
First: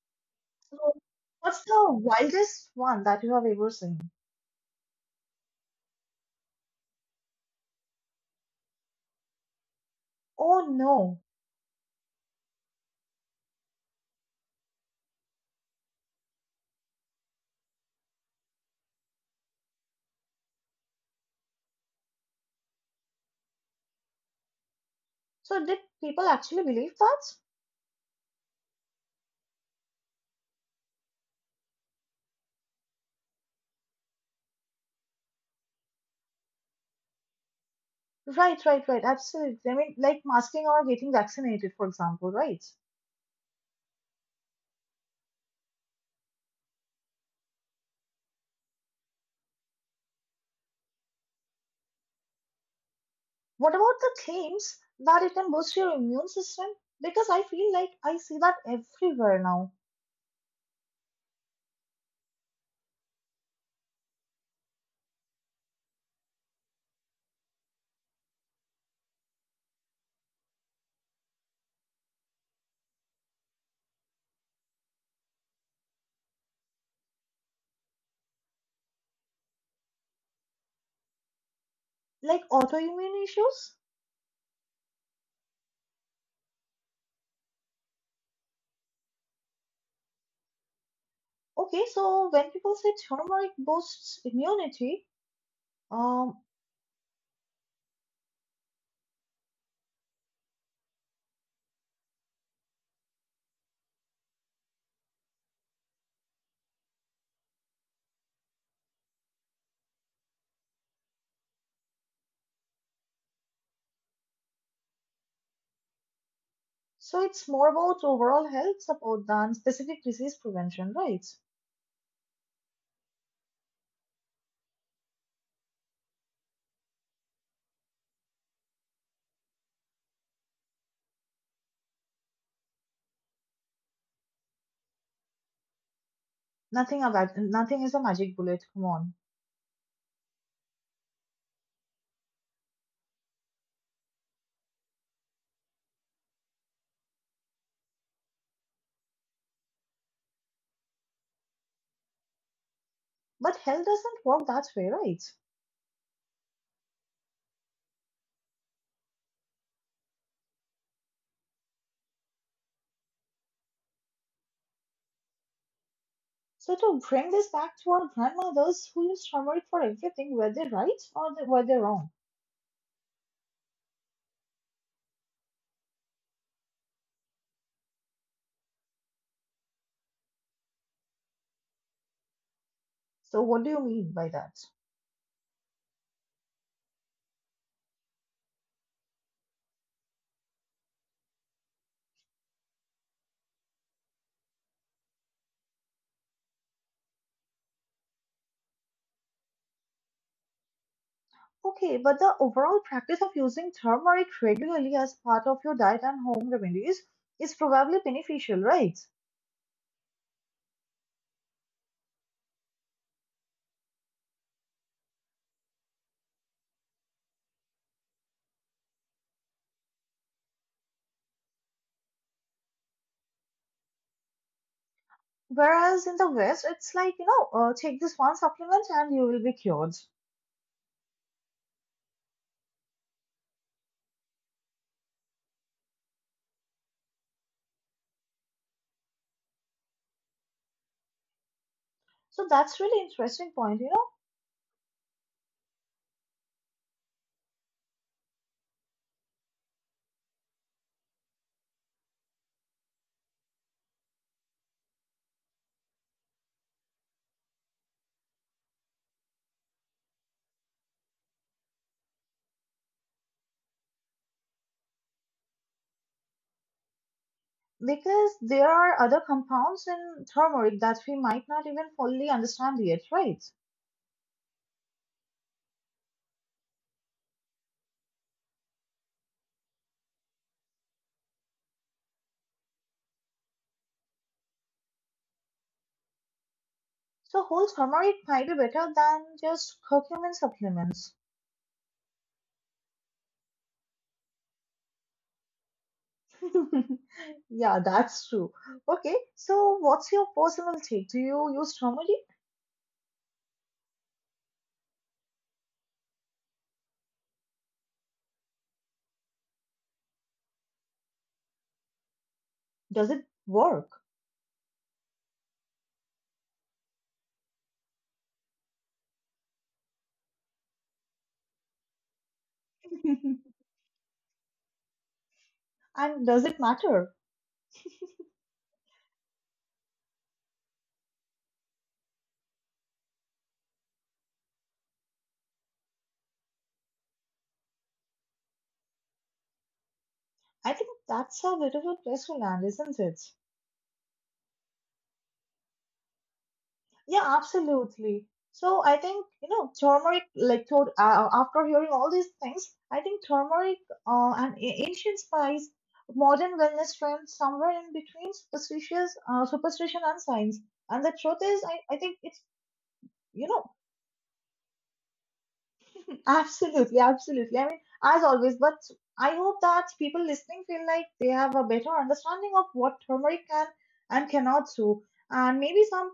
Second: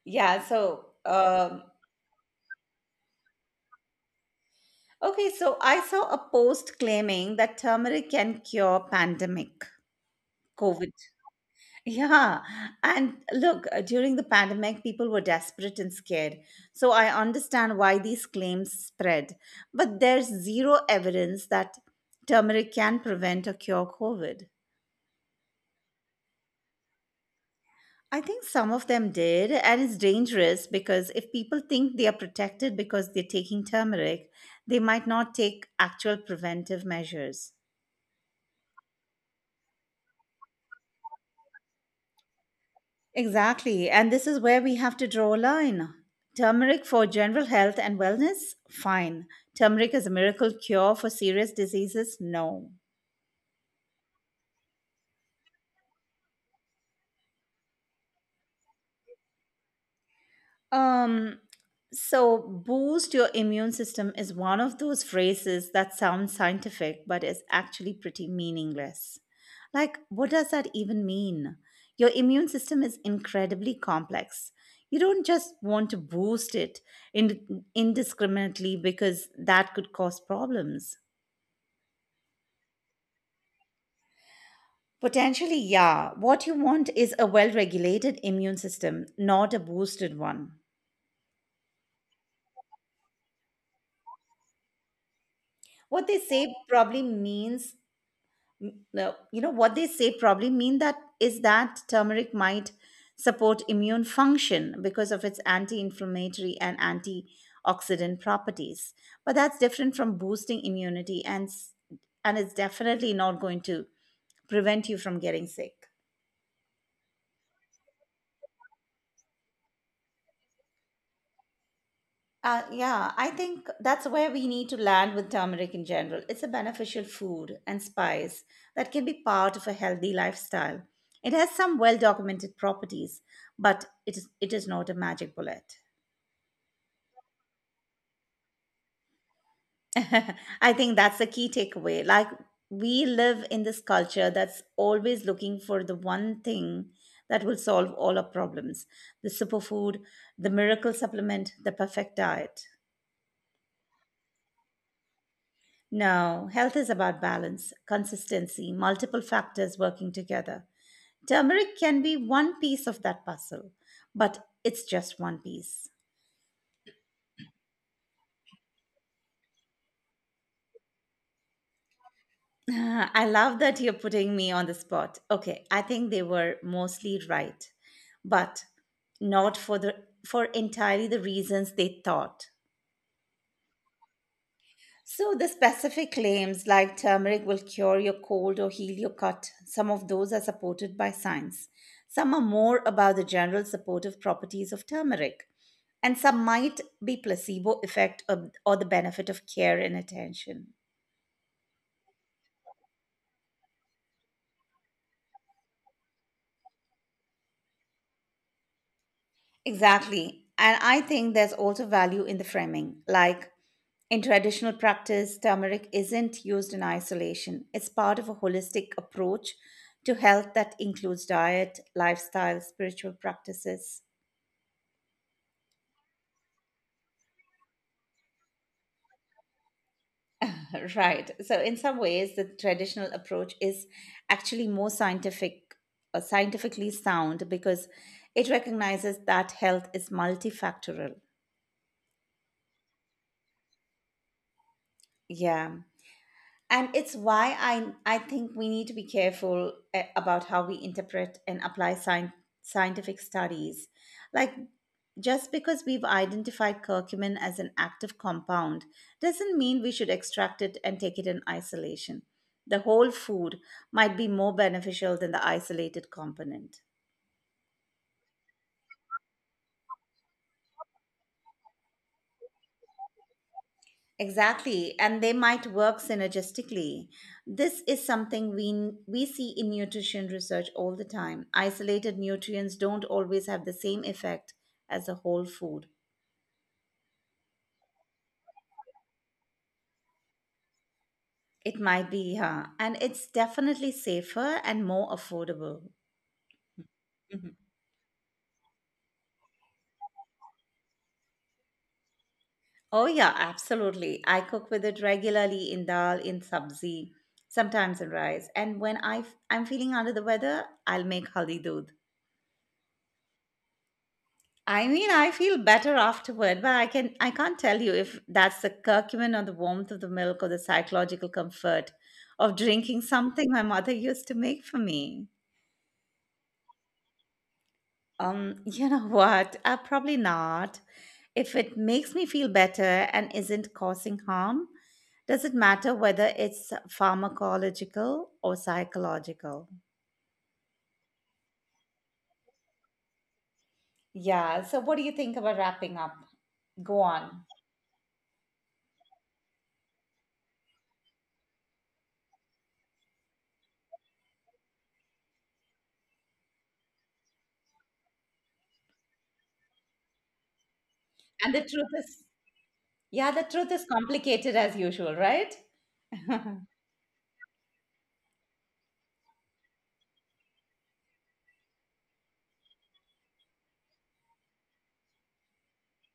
Speaker 2: Yeah, so,
Speaker 1: So, what's
Speaker 2: um,
Speaker 1: the wildest one that you have ever seen?
Speaker 2: okay, so I saw a post claiming that turmeric can cure pandemic
Speaker 1: Oh
Speaker 2: COVID.
Speaker 1: no!
Speaker 2: Yeah. And look, uh, during the pandemic, people were desperate and scared. So I understand why these claims spread. But there's zero evidence that turmeric can prevent or cure COVID.
Speaker 1: So did people actually believe that?
Speaker 2: I think some of them did, and it's dangerous because if people think they are protected because they're taking turmeric, they might not take actual preventive measures.
Speaker 1: Right, right, right. Absolutely. I mean, like masking or getting vaccinated, for example, right?
Speaker 2: Exactly. And this is where we have to draw a line. Turmeric for general health and wellness? Fine. Turmeric is a miracle cure for serious diseases? No.
Speaker 1: What about the claims that it can boost your immune system? Because I feel like I see that everywhere now,
Speaker 2: Um, so boost your immune system is one of those phrases that sounds scientific but is actually pretty meaningless. Like, what does that even mean? Your immune system is incredibly complex. You don't just want to boost it ind- indiscriminately because that could cause problems.
Speaker 1: like autoimmune issues.
Speaker 2: Potentially, yeah. What you want is a well regulated immune system, not a boosted one.
Speaker 1: Okay, so when people say turmeric boosts immunity,
Speaker 2: What they
Speaker 1: um,
Speaker 2: say probably means. M- no, you know what they say probably mean that is that turmeric might support immune function because of its anti-inflammatory and antioxidant properties, but that's different from boosting immunity and s- and it's definitely not going to prevent you from getting sick.
Speaker 1: so it's more about overall health support than specific disease prevention, right?
Speaker 2: Uh, yeah, I think that's where we need to land with turmeric in general. It's a beneficial food and spice that can be part of a healthy lifestyle. It has some well documented properties, but it is, it is not a magic bullet.
Speaker 1: Nothing about nothing is a magic bullet, come on.
Speaker 2: I think that's the key takeaway. Like, we live in this culture that's always looking for the one thing that will solve all our problems, the superfood, the miracle supplement, the perfect diet.
Speaker 1: But health doesn't work that way, right?
Speaker 2: No, health is about balance, consistency, multiple factors working together. Turmeric can be one piece of that puzzle, but it's just one piece.
Speaker 1: So to bring this back to our grandmothers who use turmeric for everything, were they right or they, were they wrong?
Speaker 2: I love that you're putting me on the spot. Okay, I think they were mostly right, but not for the, for entirely the reasons they thought.
Speaker 1: So what do you mean by that?
Speaker 2: So, the specific claims like turmeric will cure your cold or heal your cut, some of those are supported by science. Some are more about the general supportive properties of turmeric, and some might be placebo effect or, or the benefit of care and attention.
Speaker 1: Okay, but the overall practice of using turmeric regularly as part of your diet and home remedies is probably beneficial, right?
Speaker 2: Exactly. And I think there's also value in the framing, like, in traditional practice, turmeric isn't used in isolation. It's part of a holistic approach to health that includes diet, lifestyle, spiritual practices.
Speaker 1: Whereas in the West, it's like, you know, uh, take this one supplement and you will be cured.
Speaker 2: Right. So, in some ways, the traditional approach is actually more scientific, uh, scientifically sound because it recognizes that health is multifactorial.
Speaker 1: So that's really interesting point, you
Speaker 2: Yeah. And it's why i i think we need to be careful uh, about how we interpret and apply sci- scientific studies, like, just because we've identified curcumin as an active compound doesn't mean we should extract it and take it in isolation. The whole food might be more beneficial than the isolated component.
Speaker 1: know, because there are other compounds in turmeric that we might not even fully understand yet, right?
Speaker 2: Exactly, and they might work synergistically. This is something we we see in nutrition research all the time. Isolated nutrients don't always have the same effect as a whole food.
Speaker 1: So whole turmeric might be better than just curcumin supplements.
Speaker 2: It might be, yeah, and it's definitely safer and more affordable. Mhm.
Speaker 1: Yeah, that's true. Okay, so what's your personal take? Do you use turmeric?
Speaker 2: Oh yeah, absolutely. I cook with it regularly in dal, in sabzi, sometimes in rice. And when I f- I'm feeling under the weather, I'll make haldi doodh.
Speaker 1: Does it work?
Speaker 2: I mean, I feel better afterward, but I can I can't tell you if that's the curcumin or the warmth of the milk or the psychological comfort of drinking something my mother used to make for me.
Speaker 1: And does it matter?
Speaker 2: Um, you know what? Uh, probably not. If it makes me feel better and isn't causing harm, does it matter whether it's pharmacological or psychological?
Speaker 1: I think that's a bit of a place to land, isn't it?
Speaker 2: Yeah. So, what do you think about wrapping up? Go
Speaker 1: Yeah,
Speaker 2: on.
Speaker 1: absolutely. So I think, you know, turmeric, like, to, uh, after hearing all these things, I think turmeric, uh, an a- ancient spice, modern wellness trend, somewhere in between superstitious, uh, superstition and science. And the truth
Speaker 2: And the
Speaker 1: is, I,
Speaker 2: truth
Speaker 1: I think
Speaker 2: is,
Speaker 1: it's,
Speaker 2: yeah, the
Speaker 1: you
Speaker 2: truth
Speaker 1: know,
Speaker 2: is complicated as usual, right?
Speaker 1: absolutely, absolutely. I mean, as always, but I hope that people listening feel like they have a better understanding of what turmeric can and cannot do. And maybe some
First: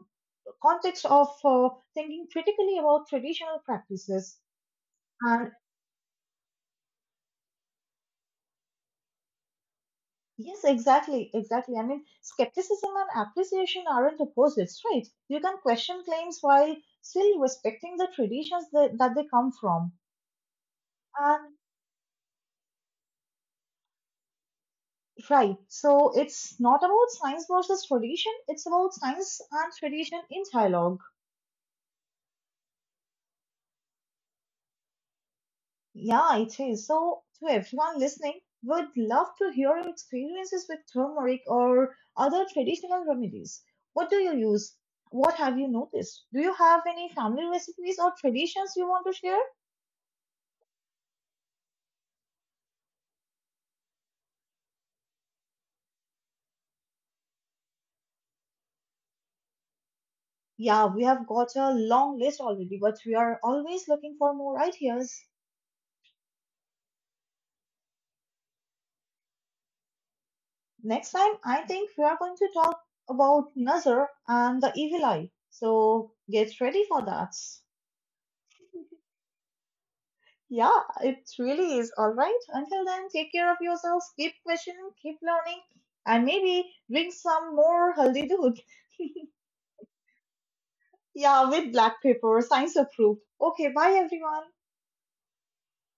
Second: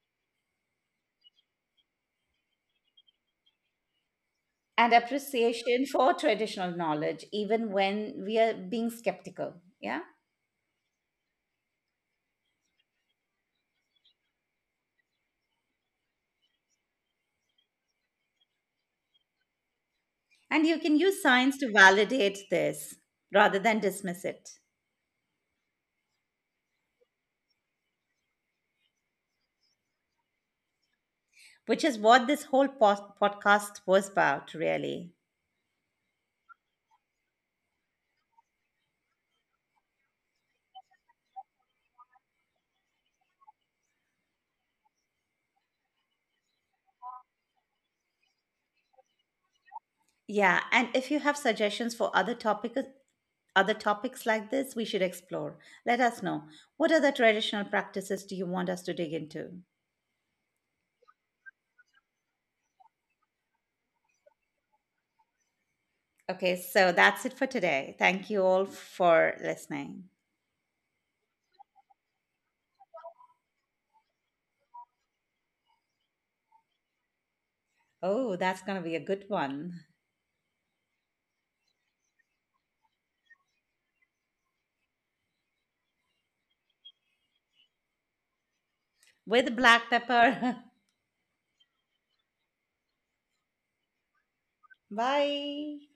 Speaker 1: context of uh, thinking critically about traditional practices.
Speaker 2: And
Speaker 1: And
Speaker 2: appreciation for traditional knowledge, even when we are being skeptical. Yeah.
Speaker 1: yes, exactly, exactly. I mean, skepticism and appreciation aren't opposites, right? You can question claims while still respecting the traditions that, that they come from.
Speaker 2: And you can use
Speaker 1: And
Speaker 2: science to validate this rather than dismiss it,
Speaker 1: right, so it's not about science versus tradition, it's about science and tradition in dialogue.
Speaker 2: which is what this whole pod- podcast was about, really.
Speaker 1: Yeah, it is. So, to everyone listening, would love to hear your experiences with turmeric or other traditional remedies. What do you use? What have you noticed? Do you have any family recipes or traditions you want to share?
Speaker 2: Yeah. And if you have suggestions for other topics, other topics like this we should explore. Let us know. What other traditional practices do you want us to dig into?
Speaker 1: Yeah, we have got a long list already, but we are always looking for more ideas.
Speaker 2: Okay, so that's it for today. Thank you all for listening.
Speaker 1: Next time, I think we are going to talk about Nazar and the evil eye. So, get ready for that.
Speaker 2: Oh, that's going to be a good one.
Speaker 1: Yeah, it really is. All right. Until then, take care of yourselves, keep questioning, keep learning, and maybe drink some more haldi doodh.
Speaker 2: With black pepper.
Speaker 1: Yeah, with black pepper, science approved. Okay, bye everyone.
Speaker 2: Bye.